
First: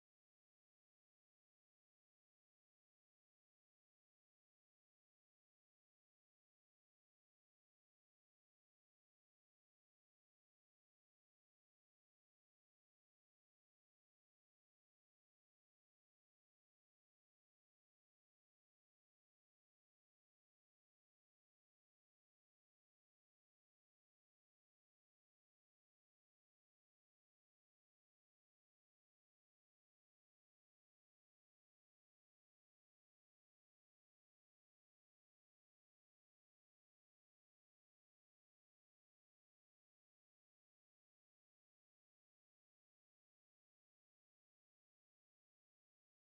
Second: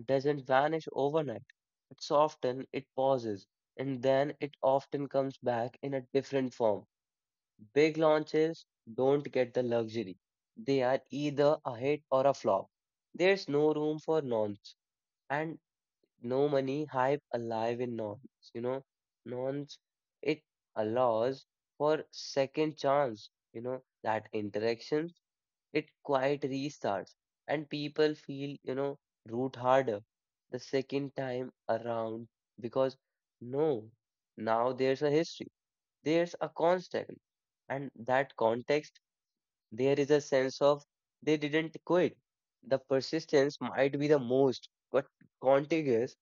S1: doesn't vanish overnight. It's often it pauses, and then it often comes back in a different form. Big launches don't get the luxury. They are either a hit or a flop. There's no room for nonce, and no money hype alive in nonce. You know, nonce, it allows for second chance, you know, that interaction it quite restarts, and people feel, you know, root harder the second time around because no now there's a history, there's a context, and that context, there is a sense of, they didn't quit. The persistence might be the most but contiguous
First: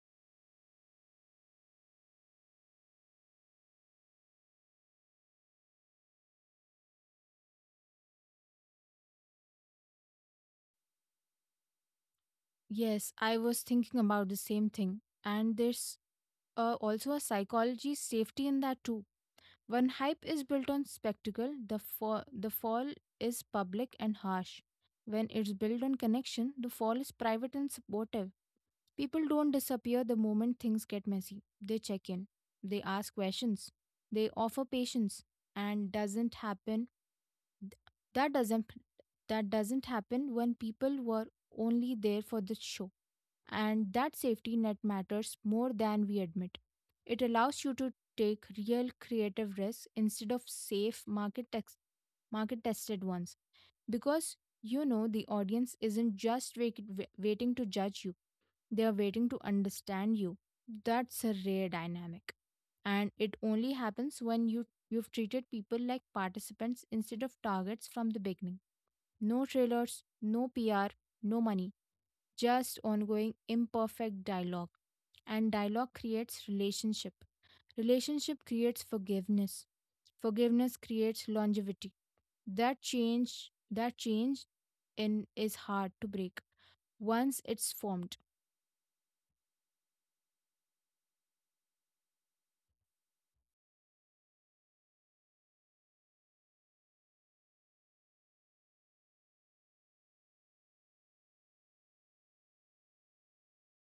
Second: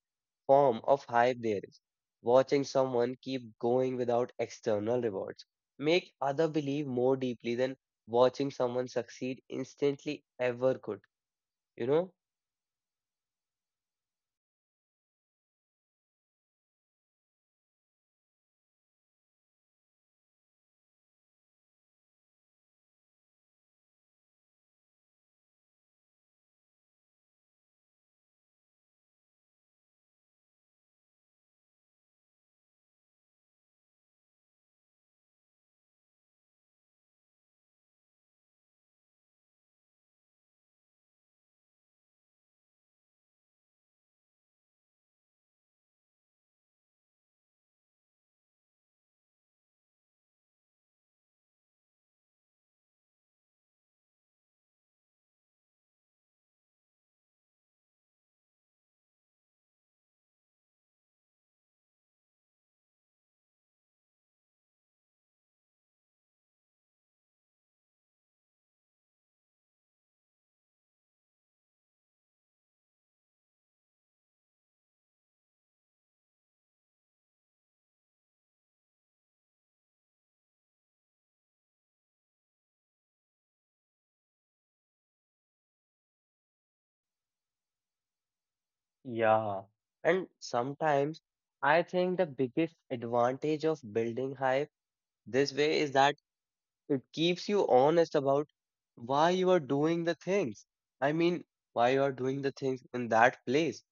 S1: form of hype there is. Watching someone keep going without external rewards make other believe more deeply than watching someone succeed instantly ever could, you know?
S2: Yes, I was thinking about the same thing. And there's uh, also a psychology safety in that too. When hype is built on spectacle, the fall, the fall is public and harsh. When it's built on connection, the fall is private and supportive. People don't disappear the moment things get messy. They check in, they ask questions, they offer patience, and doesn't happen That doesn't that doesn't happen when people were only there for the show. And that safety net matters more than we admit. It allows you to take real creative risks instead of safe market tex- market tested ones, because you know the audience isn't just wait- wa- waiting to judge you, they are waiting to understand you. That's a rare dynamic, and it only happens when you you've treated people like participants instead of targets from the beginning. No trailers, no P R, no money, just ongoing imperfect dialogue. And dialogue creates relationship. Relationship creates forgiveness. Forgiveness creates longevity. That change, that change in is hard to break once it's formed.
S1: Yeah. And sometimes I think the biggest advantage of building hype this way is that it keeps you honest about why you are doing the things. I mean, why you are doing the things in that place.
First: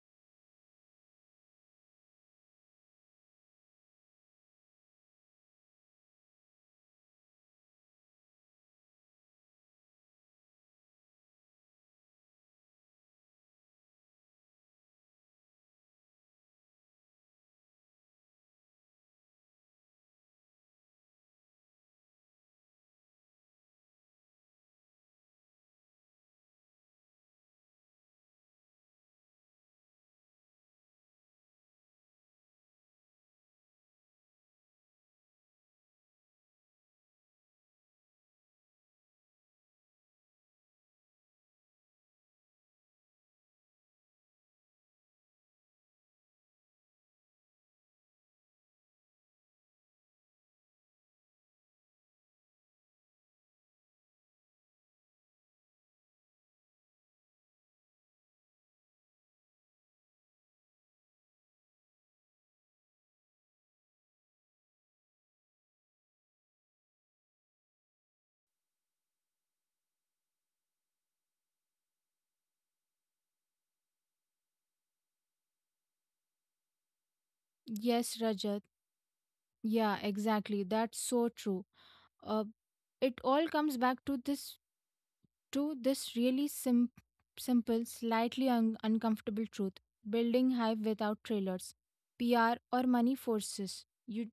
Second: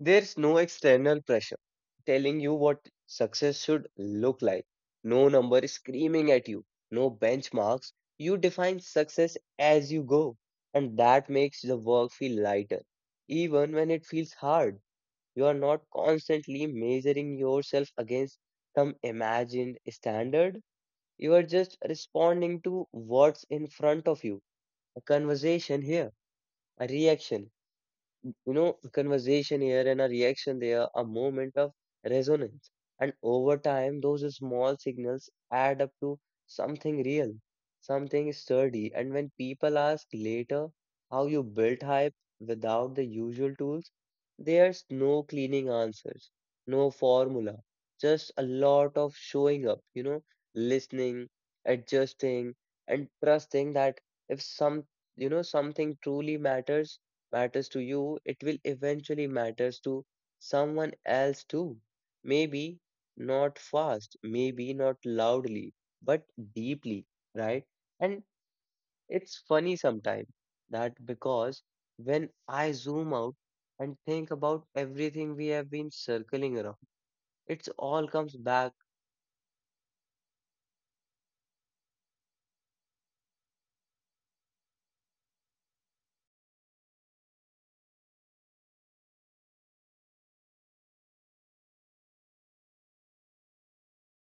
S1: There's no external pressure telling you what success should look like. No number is screaming at you. No benchmarks. You define success as you go. And that makes the work feel lighter. Even when it feels hard, you are not constantly measuring yourself against some imagined standard. You are just responding to what's in front of you. A conversation here, a reaction, you know, conversation here and a reaction there, a moment of resonance. And over time, those small signals add up to something real, something sturdy. And when people ask later how you built hype without the usual tools, there's no cleaning answers, no formula, just a lot of showing up, you know, listening, adjusting, and trusting that if some, you know, something truly matters matters to you, it will eventually matters to someone else too. Maybe not fast, maybe not loudly, but deeply, right? And it's funny sometimes that because when I zoom out and think about everything we have been circling around, it's all
S2: Yes,
S1: comes
S2: Rajat.
S1: back.
S2: Yeah, exactly. That's so true. Uh, it all comes back to this, to this really sim- simple, slightly un- uncomfortable truth: building hype without trailers, P R, or money forces you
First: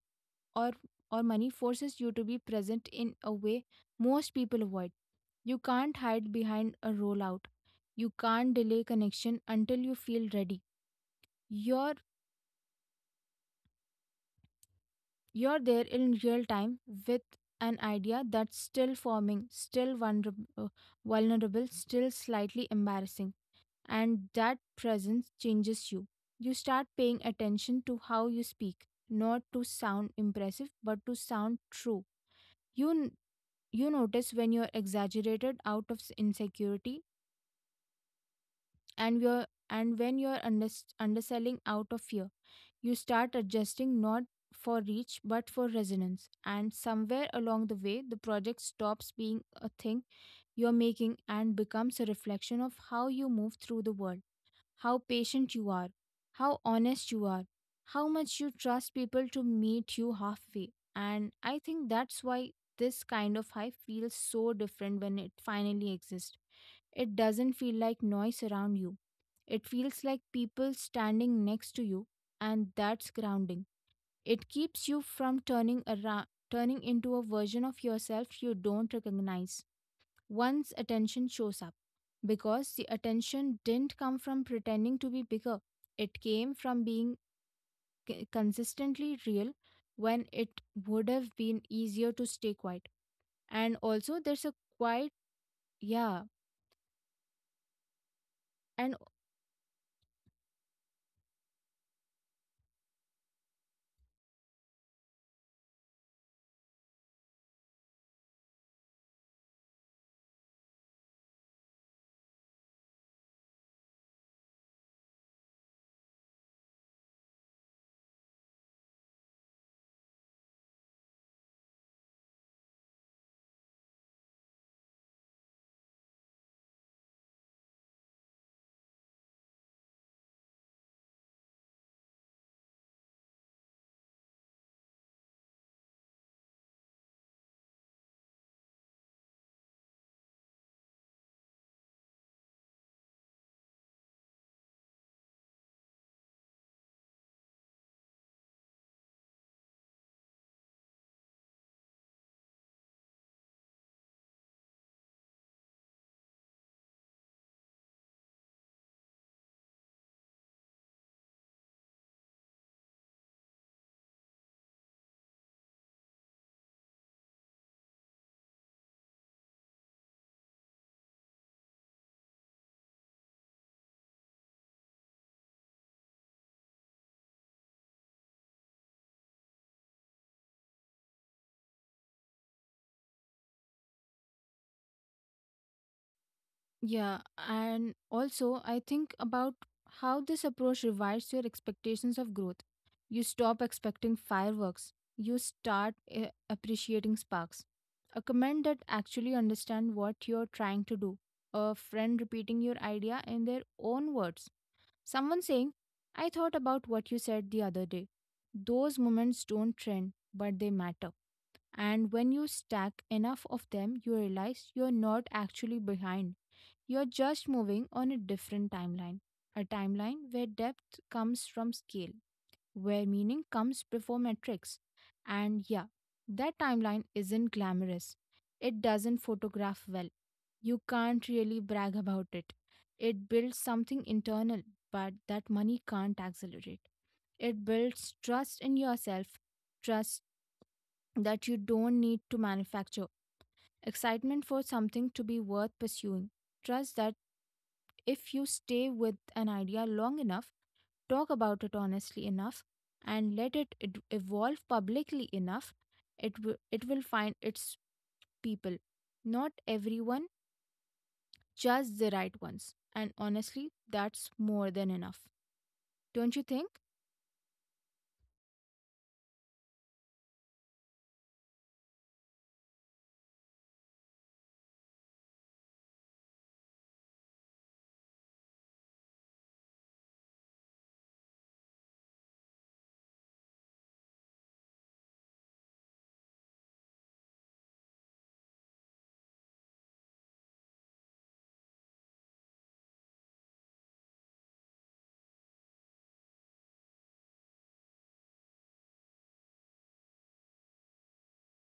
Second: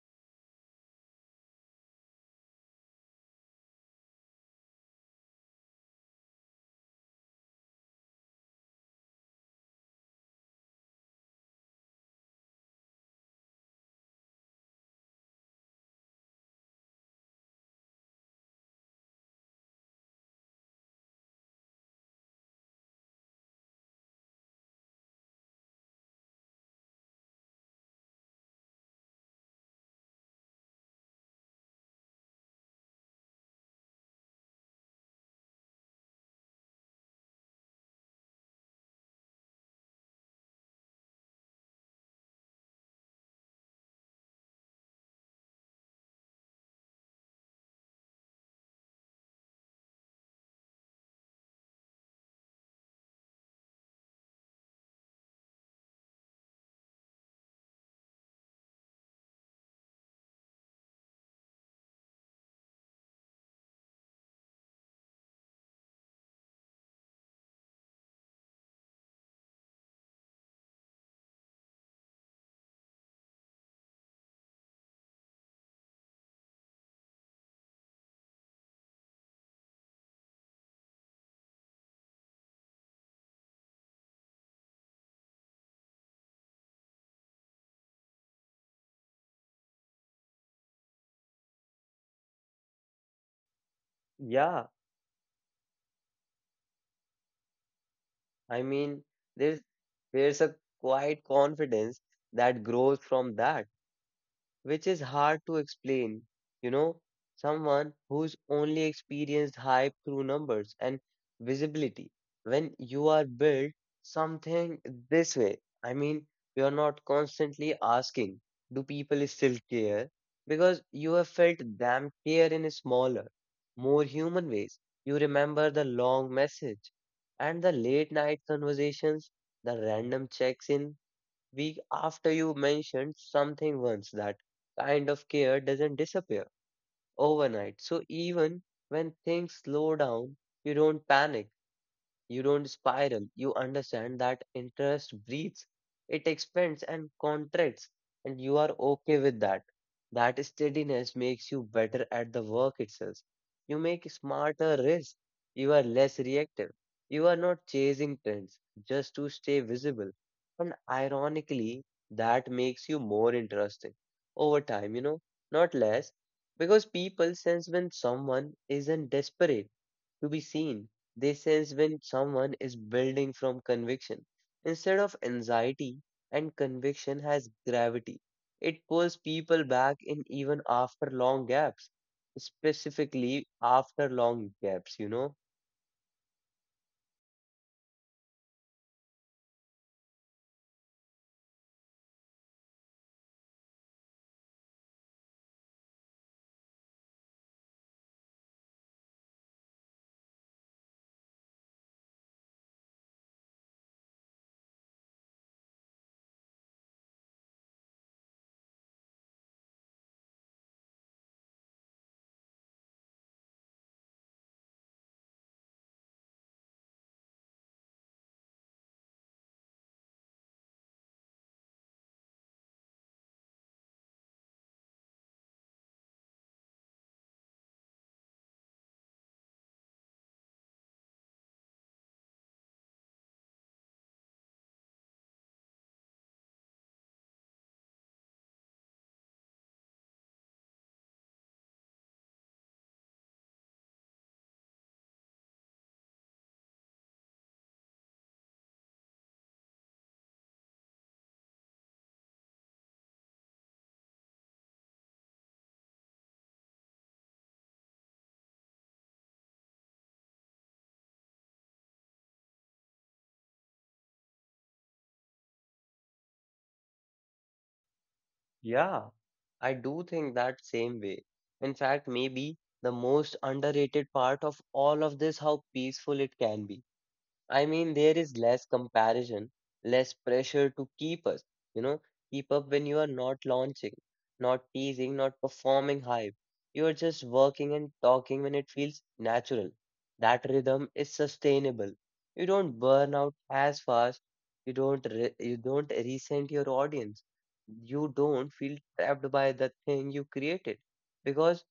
S2: or or money forces you to be present in a way most people avoid. You can't hide behind a rollout. You can't delay connection until you feel ready. You're you're there in real time with an idea that's still forming, still vulnerable, vulnerable, still slightly embarrassing. And that presence changes you. You start paying attention to how you speak, not to sound impressive, but to sound true. You n- you notice when you're exaggerated out of s- insecurity and you're and when you're unders- underselling out of fear. You start adjusting not for reach but for resonance. And somewhere along the way, the project stops being a thing you're making and becomes a reflection of how you move through the world. How patient you are, how honest you are, how much you trust people to meet you halfway. And I think that's why this kind of hype feels so different when it finally exists. It doesn't feel like noise around you, it feels like people standing next to you, and that's grounding. It keeps you from turning around. Turning into a version of yourself you don't recognize. One's attention shows up, because the attention didn't come from pretending to be bigger, it came from being c- consistently real when it would have been easier to stay quiet. And also, there's a
S1: Yeah,
S2: quiet, yeah,
S1: I
S2: and
S1: mean, there's there's a quiet confidence that grows from that, which is hard to explain. You know, someone who's only experienced hype through numbers and visibility. When you are built something this way, I mean, you're not constantly asking, do people still care? Because you have felt them care in smaller, more human ways. You remember the long message and the late night conversations, the random checks in Week after you mentioned something once. That kind of care doesn't disappear overnight, so even when things slow down, you don't panic, you don't spiral. You understand that interest breathes, it expands and contracts, and you are okay with that. That steadiness makes you better at the work itself. You make smarter risks. You are less reactive. You are not chasing trends just to stay visible. And ironically, that makes you more interesting over time, you know, not less, because people sense when someone isn't desperate to be seen. They sense when someone is building from conviction. Instead of anxiety, and conviction has gravity. It pulls people back in even after long gaps, specifically after long gaps, you know?
S2: Yeah, and also I think about how this approach revives your expectations of growth. You stop expecting fireworks, you start eh, appreciating sparks. A comment that actually understand what you're trying to do, a friend repeating your idea in their own words, someone saying, "I thought about what you said the other day." Those moments don't trend, but they matter. And when you stack enough of them, you realize you're not actually behind you're just moving on a different timeline, a timeline where depth comes from scale, where meaning comes before metrics. And yeah, that timeline isn't glamorous. It doesn't photograph well. You can't really brag about it. It builds something internal, but that money can't accelerate. It builds trust in yourself, trust that you don't need to manufacture, excitement for something to be worth pursuing, trust that if you stay with an idea long enough, talk about it honestly enough, and let it ed- evolve publicly enough, it, w- it will find its people. Not everyone, just the right ones. And honestly, that's more than enough. Don't you think?
S1: Yeah, I do think that same way. In fact, maybe the most underrated part of all of this how peaceful it can be. I mean, there is less comparison, less pressure to keep us, you know, keep up when you are not launching, not teasing, not performing hype. You are just working and talking when it feels natural. That rhythm is sustainable. You don't burn out as fast. You don't re- you don't resent your audience. You don't feel trapped by the thing you created because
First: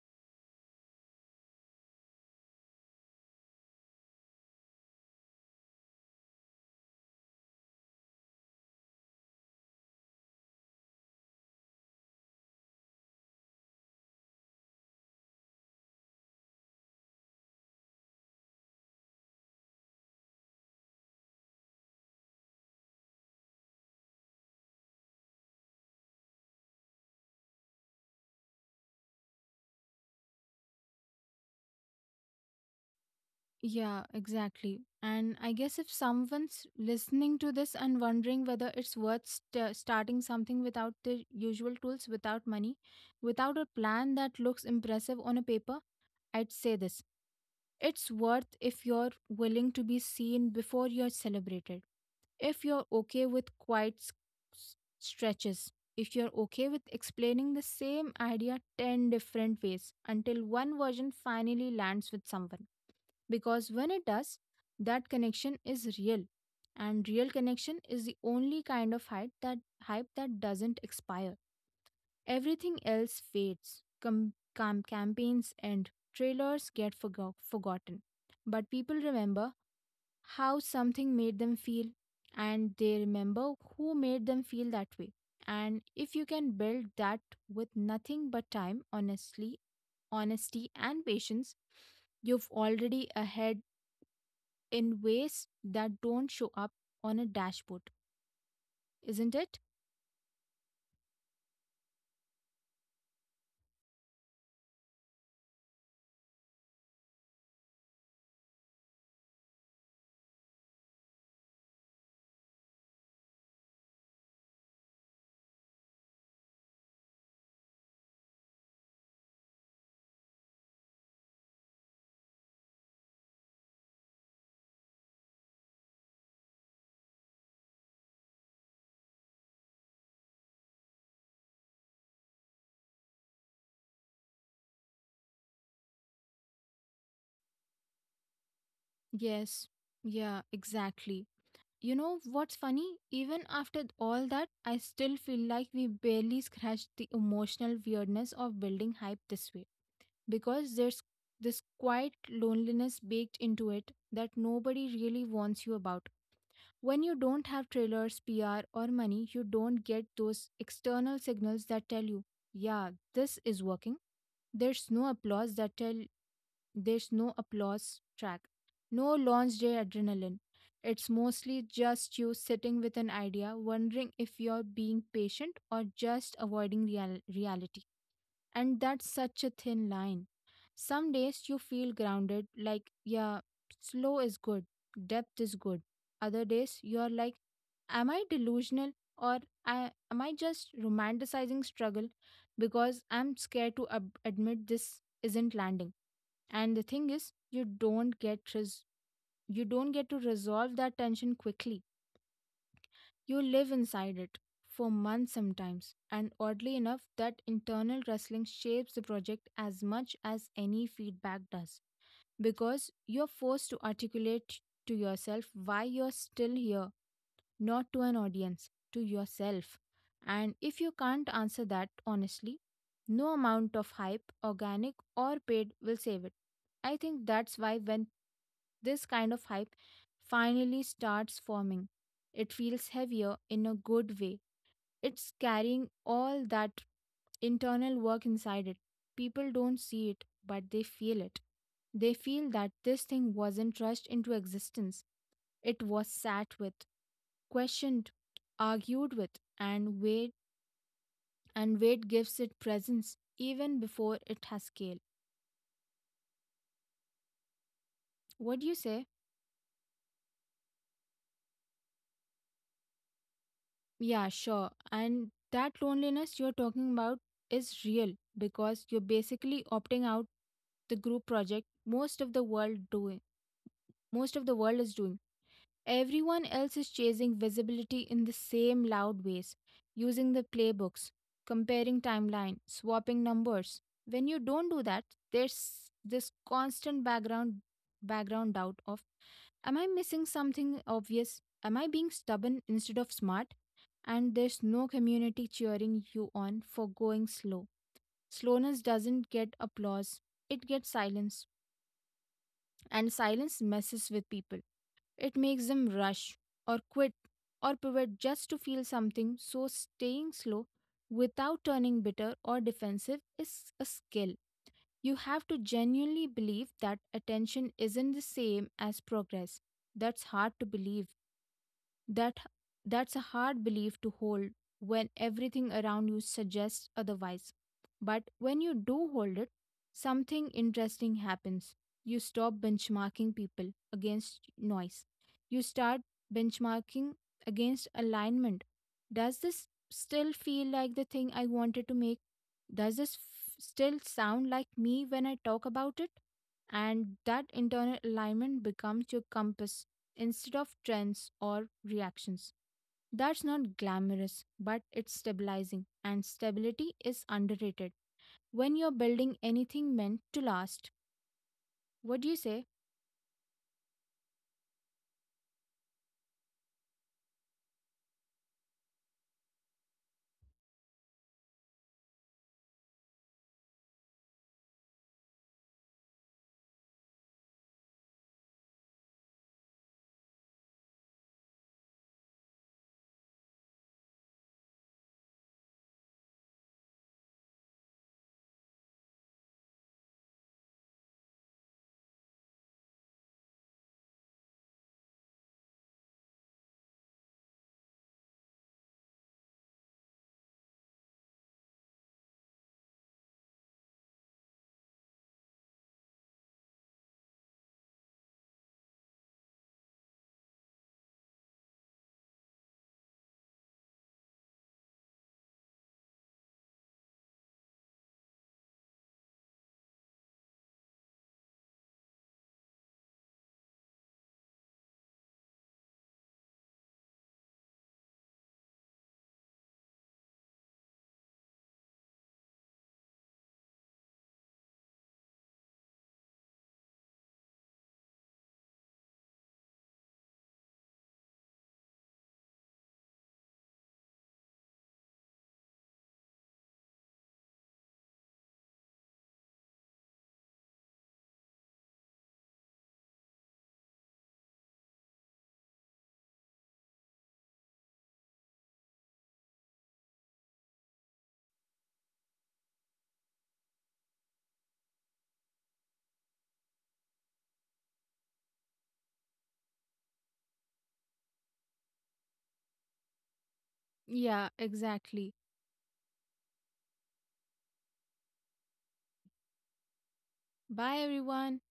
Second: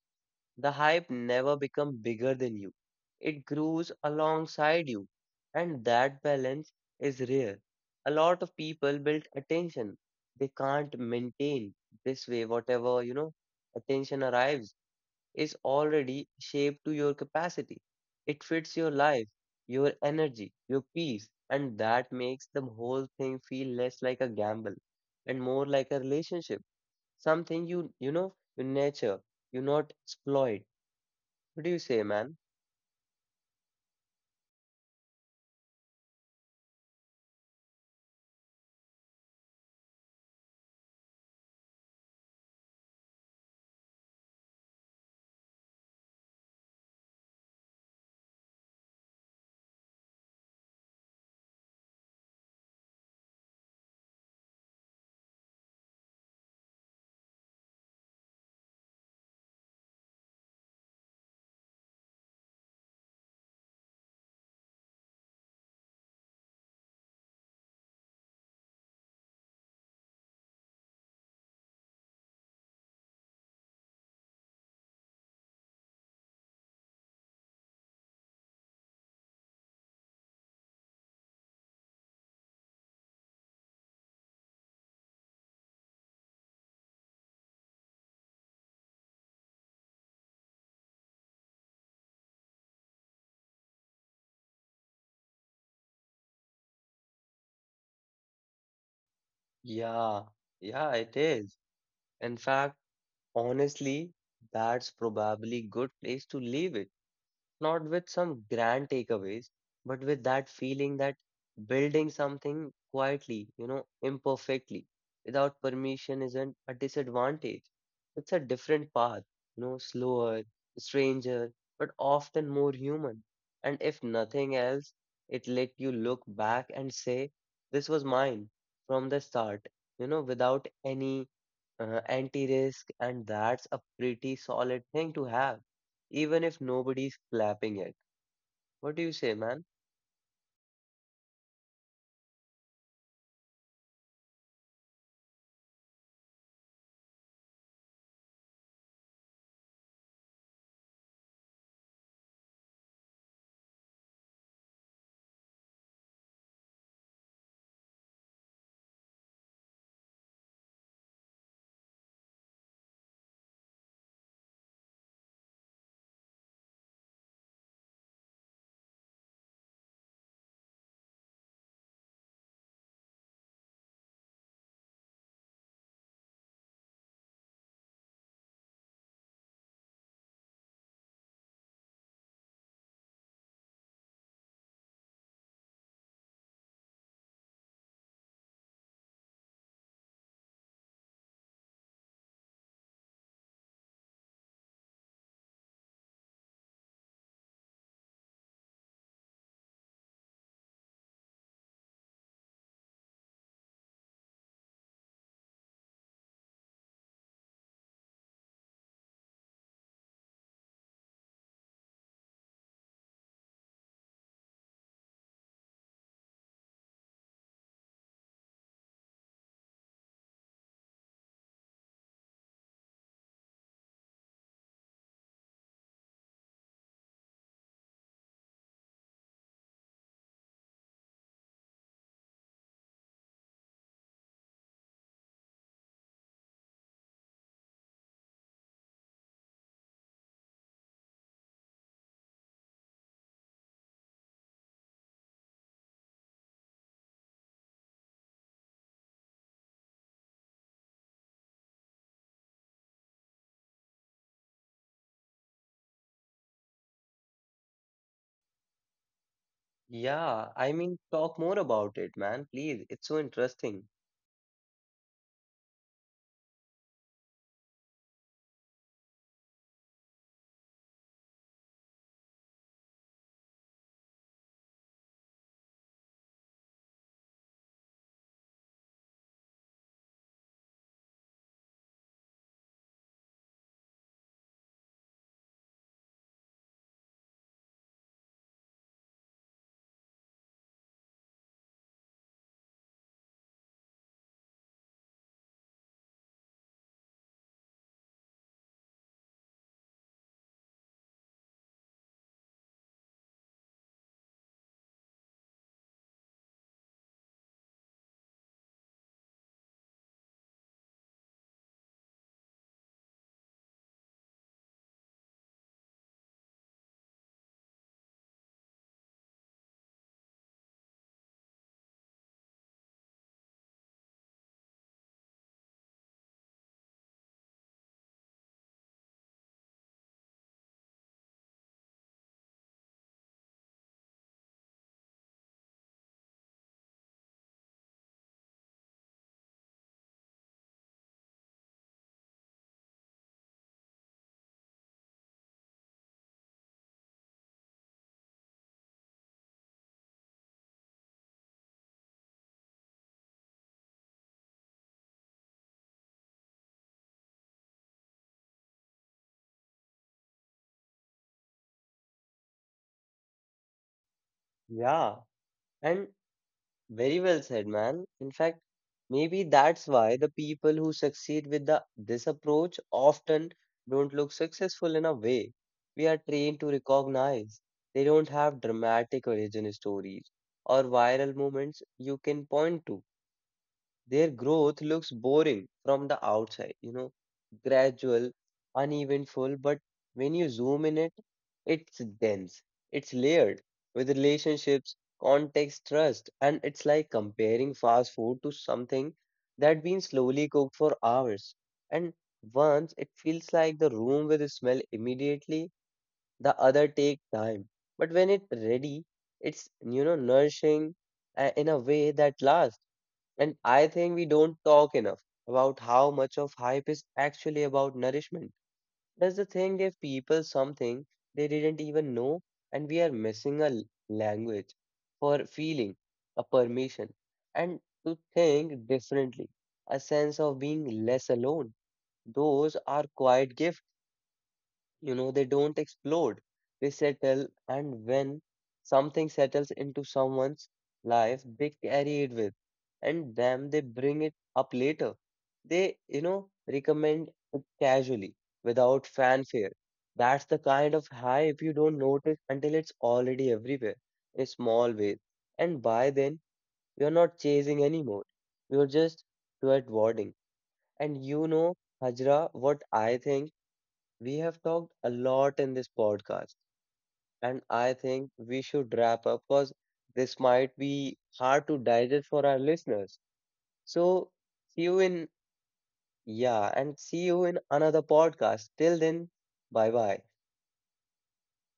S1: the hype never become bigger than you. It grows alongside you. And that balance is rare. A lot of people build attention. They can't maintain this way. Whatever, you know, attention arrives is already shaped to your capacity. It fits your life, your energy, your peace. And that makes the whole thing feel less like a gamble and more like a relationship. Something you, you know, you nurture you not exploit. What do you say, man?
S2: Yeah, exactly. And I guess if someone's listening to this and wondering whether it's worth st- starting something without the usual tools, without money, without a plan that looks impressive on a paper, I'd say this. It's worth if you're willing to be seen before you're celebrated. If you're okay with quiet s- s- stretches. If you're okay with explaining the same idea ten different ways until one version finally lands with someone. Because when it does, that connection is real. And real connection is the only kind of hype that hype that doesn't expire. Everything else fades. Com- cam- campaigns end, trailers get forgo- forgotten. But people remember how something made them feel, and they remember who made them feel that way. And if you can build that with nothing but time, honestly, honesty, and patience, you've already ahead in ways that don't show up on a dashboard, isn't it?
S1: Yeah, yeah, it is. In fact, honestly, that's probably good place to leave it. Not with some grand takeaways, but with that feeling that building something quietly, you know, imperfectly, without permission isn't a disadvantage. It's a different path, you know, slower, stranger, but often more human. And if nothing else, it let you look back and say, this was mine from the start, you know, without any uh, anti-risk, and that's a pretty solid thing to have even if nobody's clapping it. What do you say, man?
S2: Yes. Yeah, exactly. You know what's funny? Even after all that, I still feel like we barely scratched the emotional weirdness of building hype this way because there's this quiet loneliness baked into it that nobody really warns you about. When you don't have trailers, P R, or money, you don't get those external signals that tell you, yeah, this is working. There's no applause that tell there's no applause track, no launch day adrenaline. It's mostly just you sitting with an idea, wondering if you're being patient or just avoiding real- reality. And that's such a thin line. Some days you feel grounded, like, yeah, slow is good, depth is good. Other days you're like, am I delusional or I, am I just romanticizing struggle because I'm scared to ab- admit this isn't landing? And the thing is, you don't get res- you don't get to resolve that tension quickly. You live inside it for months sometimes. And oddly enough, that internal wrestling shapes the project as much as any feedback does because you're forced to articulate to yourself why you're still here, not to an audience, to yourself. And if you can't answer that honestly, no amount of hype, organic or paid, will save it. I think that's why when this kind of hype finally starts forming. It feels heavier in a good way. It's carrying all that internal work inside it. People don't see it, but they feel it. They feel that this thing wasn't rushed into existence. It was sat with, questioned, argued with, and weighed, and weight gives it presence even before it has scale. What do you say?
S1: Yeah, I mean, talk more about it, man, please. It's so interesting.
S2: Yeah, sure. And that loneliness you're talking about is real because you're basically opting out the group project most of the world doing most of the world is doing everyone else is chasing visibility in the same loud ways using the playbooks comparing timeline swapping numbers when you don't do that there's this constant background background doubt of am I missing something obvious am I being stubborn instead of smart and there's no community cheering you on for going slow. Slowness doesn't get applause, it gets silence, and silence messes with people. It makes them rush or quit or pivot just to feel something, so staying slow without turning bitter or defensive is a skill. You have to genuinely believe that attention isn't the same as progress. That's hard to believe That that's a hard belief to hold when everything around you suggests otherwise. But when you do hold it, something interesting happens. You stop benchmarking people against noise. You start benchmarking against alignment. Does this still feel like the thing I wanted to make? Does this f- still sound like me when I talk about it? And that internal alignment becomes your compass instead of trends or reactions. That's not glamorous, but it's stabilizing, and stability is underrated when you're building anything meant to last. What do you say?
S1: Yeah, and very well said, man. In fact, maybe that's why the people who succeed with the this approach often don't look successful in a way we are trained to recognize. They don't have dramatic origin stories or viral moments you can point to. Their growth looks boring from the outside, you know, gradual, uneventful, but when you zoom in it, it's dense, it's layered with relationships, context, trust, and it's like comparing fast food to something that been slowly cooked for hours. And once it feels like the room will smell immediately, the other take time. But when it's ready, it's, you know, nourishing, uh, in a way that lasts. And I think we don't talk enough about how much of hype is actually about nourishment. Does the thing give people something they didn't even know? And we are missing a l- language for feeling, a permission, and to think differently, a sense of being less alone. Those are quiet gifts, you know, they don't explode, they settle, and when something settles into someone's life, they carry it with, and then they bring it up later. They, you know, recommend it casually without fanfare. That's the kind of hype you don't notice until it's already everywhere in small ways. And by then, you're not chasing anymore. You're just stewarding. And you know, Hajra, what I think? We have talked a lot in this podcast, and I think we should wrap up because this might be hard to digest for our listeners. So,
S2: Yeah,
S1: see you in,
S2: exactly.
S1: yeah, and see you in another podcast. Till then, bye bye.
S2: Bye, everyone.